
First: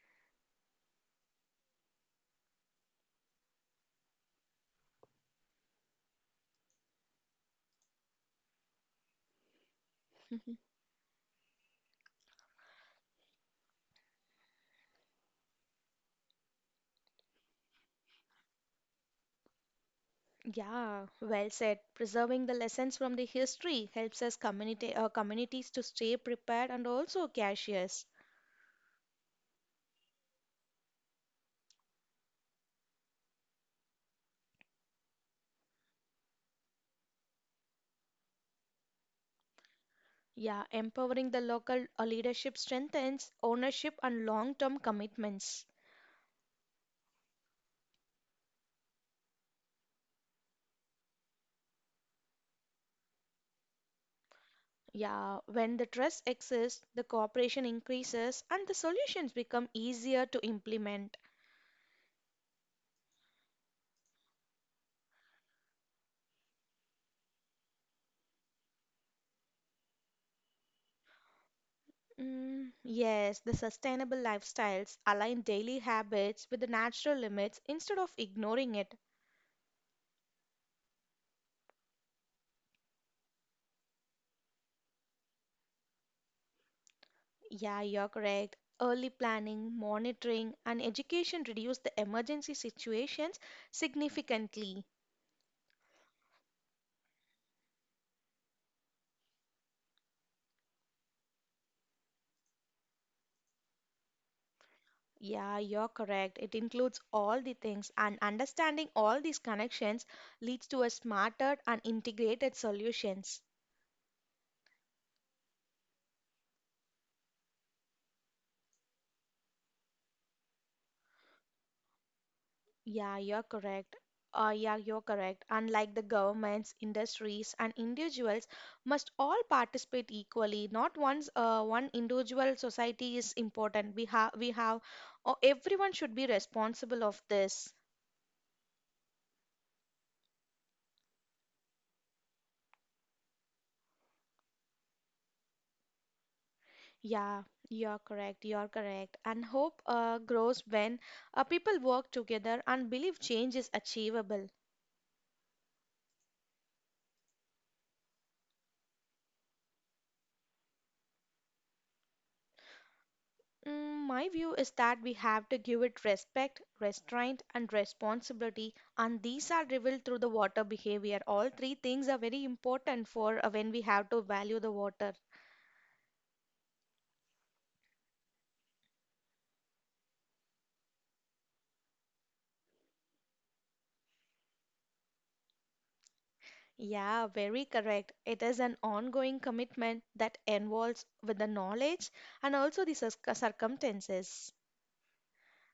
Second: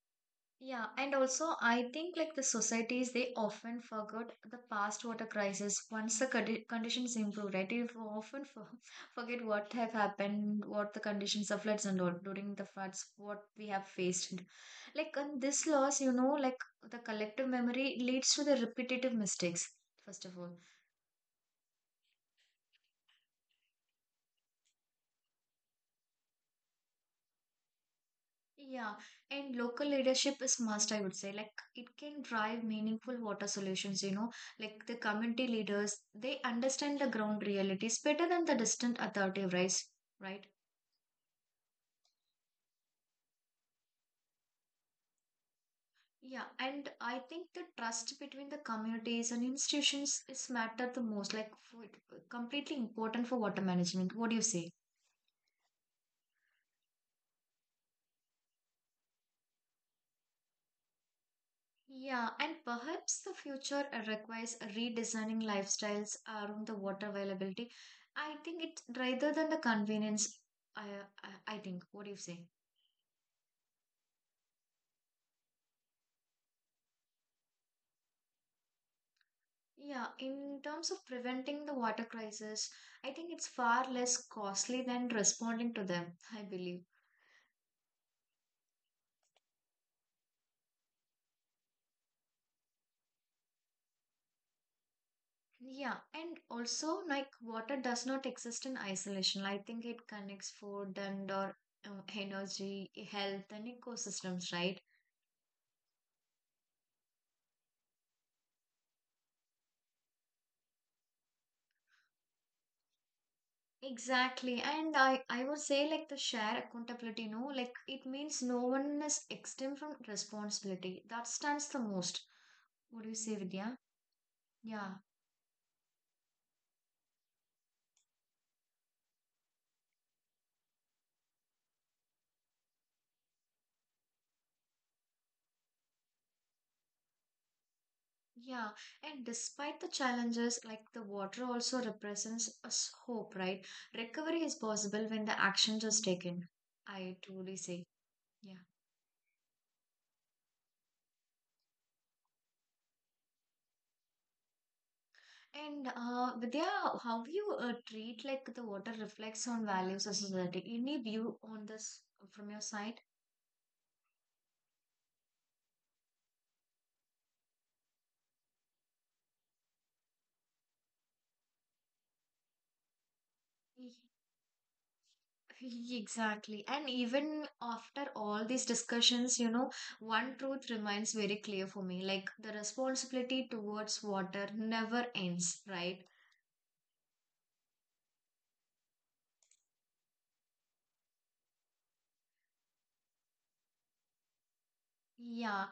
Yeah, and also I think like the societies they often forgot the past water crisis. Once the condi- conditions improve, right? They often for- forget what have
Mhm.
happened, what the conditions of floods and all during the floods, what we have faced. Like on this loss, you know, like the collective memory leads to the repetitive mistakes. First of all,
Yeah, well said. Preserving the lessons from the history helps us community uh, communities to stay prepared and also cautious.
yeah, and local leadership is must, I would say. Like it can drive meaningful water solutions, you know, like the community leaders, they understand the ground realities better than the distant authority rights, right?
Yeah, empowering the local uh, leadership strengthens ownership and long term commitments.
Yeah, and I think the trust between the communities and institutions is matter the most, like for, completely important for water management. What do you say?
Yeah, when the trust exists, the cooperation increases and the solutions become easier to implement.
Yeah, and perhaps the future uh, requires redesigning lifestyles around the water availability. I think it's rather than the convenience. I, I I think. What do you say?
Mm, yes, the sustainable lifestyles align daily habits with the natural limits instead of ignoring it.
Yeah, in terms of preventing the water crisis, I think it's far less costly than responding to them, I believe.
Yeah, you're correct. Early planning, monitoring, and education reduce the emergency situations significantly.
Yeah, and also like water does not exist in isolation. I think it connects food and or uh, energy, health, and ecosystems, right?
Yeah, you're correct. It includes all the things, and understanding all these connections leads to a smarter and integrated solutions.
Exactly. And I, I would say like the share accountability, no, like it means no one is exempt from responsibility. That stands the most. What do you
Yeah,
say,
you're
Vidya?
correct. Uh, yeah,
Yeah,
you're correct. Unlike the governments, industries, and individuals must all participate equally. Not one's uh, one individual society is important. We have we have uh, everyone should be responsible of this.
yeah. And despite the challenges, like the water also represents us hope, right? Recovery is possible when the action is taken. I
Yeah,
truly say.
you're correct.
Yeah.
You're correct. And hope uh, grows when uh, people work together and believe change is achievable.
And uh, Vidya, how you uh, treat like the water reflects on values of society? Any view on this from your side?
Mm, my view is that we have to give it respect, restraint, and responsibility, and these are revealed through the water behavior. All three things are very important for uh, when we have to value the water.
Exactly. And even after all these discussions, you know, one truth remains very clear for me. Like the responsibility towards water never ends, right?
Yeah, very correct. It is an ongoing commitment that involves with the knowledge and also the circ- circumstances.
Yeah,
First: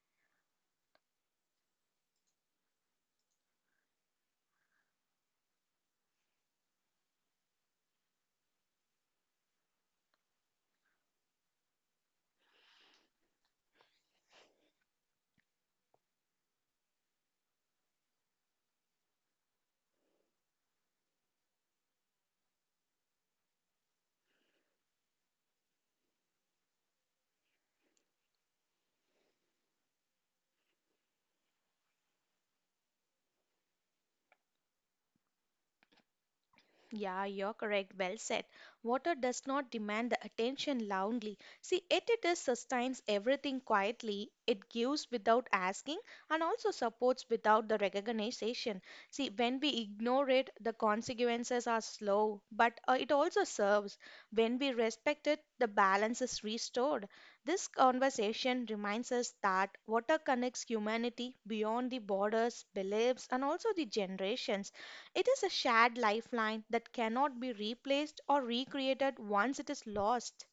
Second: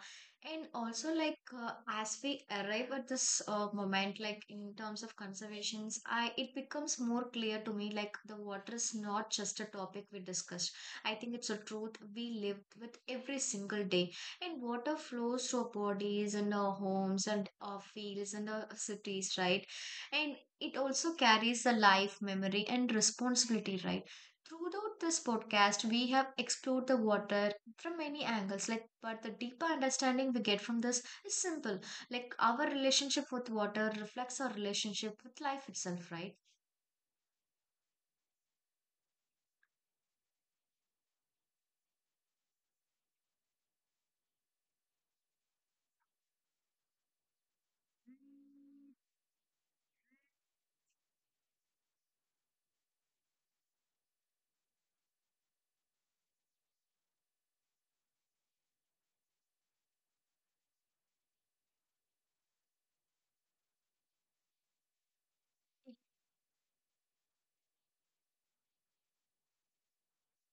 and also like uh, as we arrive at this uh, moment, like in terms of conservations, I it becomes more clear to me like the water is not just a topic we discussed. I think it's a truth we live with every single day. And water flows through our bodies and our homes and our fields and our cities, right? And it also carries the life, memory, and responsibility, right? Throughout this podcast, we have explored the water from many angles, like but the deeper understanding we get from this is simple, like our relationship with water reflects our relationship with life itself, right?
Yeah, you're correct. Well said. Water does not demand the attention loudly. See, it, it is sustains everything quietly. It gives without asking and also supports without the recognition. See, when we ignore it, the consequences are slow, but uh, it also serves. When we respect it, the balance is restored. This conversation reminds us that water connects humanity beyond the borders, beliefs, and also the generations. It is a shared lifeline that cannot be replaced or recreated once it is lost.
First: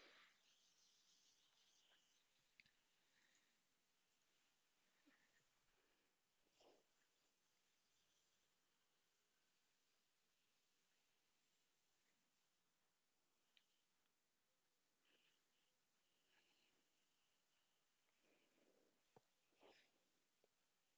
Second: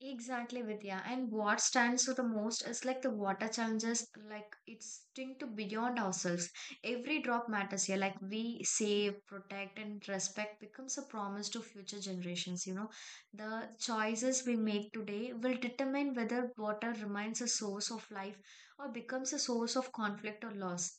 Exactly, Vidya. And what stands to the most is like the water challenges, like it's thing to beyond ourselves. Every drop matters here. Like we save, protect, and respect becomes a promise to future generations. You know, the choices we make today will determine whether water remains a source of life or becomes a source of conflict or loss,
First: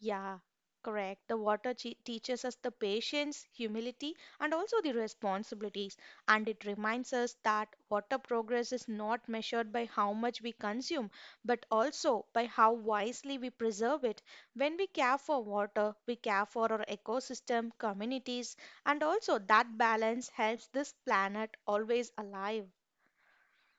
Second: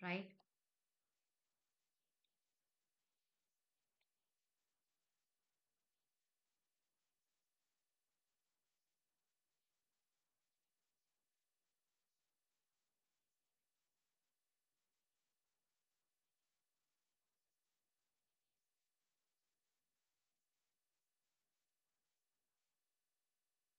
right?
correct. The water che- teaches us the patience, humility, and also the responsibilities. And it reminds us that water progress is not measured by how much we consume, but also by how wisely we preserve it. When we care for water, we care for our ecosystem, communities, and also that balance helps this planet always alive.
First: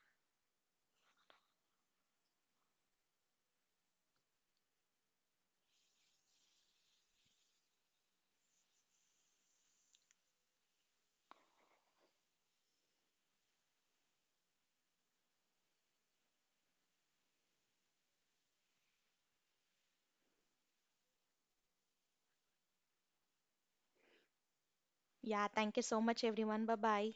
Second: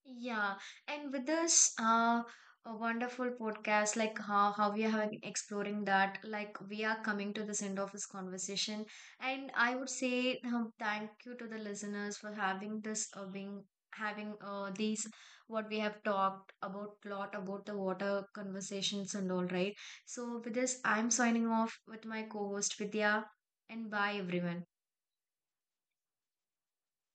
Yeah, and with this uh, a wonderful podcast, like how, how we have been exploring that, like we are coming to this end of this conversation. And I would say um, thank you to the listeners for having this, uh, being having uh, these what we have talked about a lot about the water conversations and all, right? So with this, I'm signing off with my co-host Vidya, and bye everyone.
Yeah, thank you so much, everyone. Bye bye.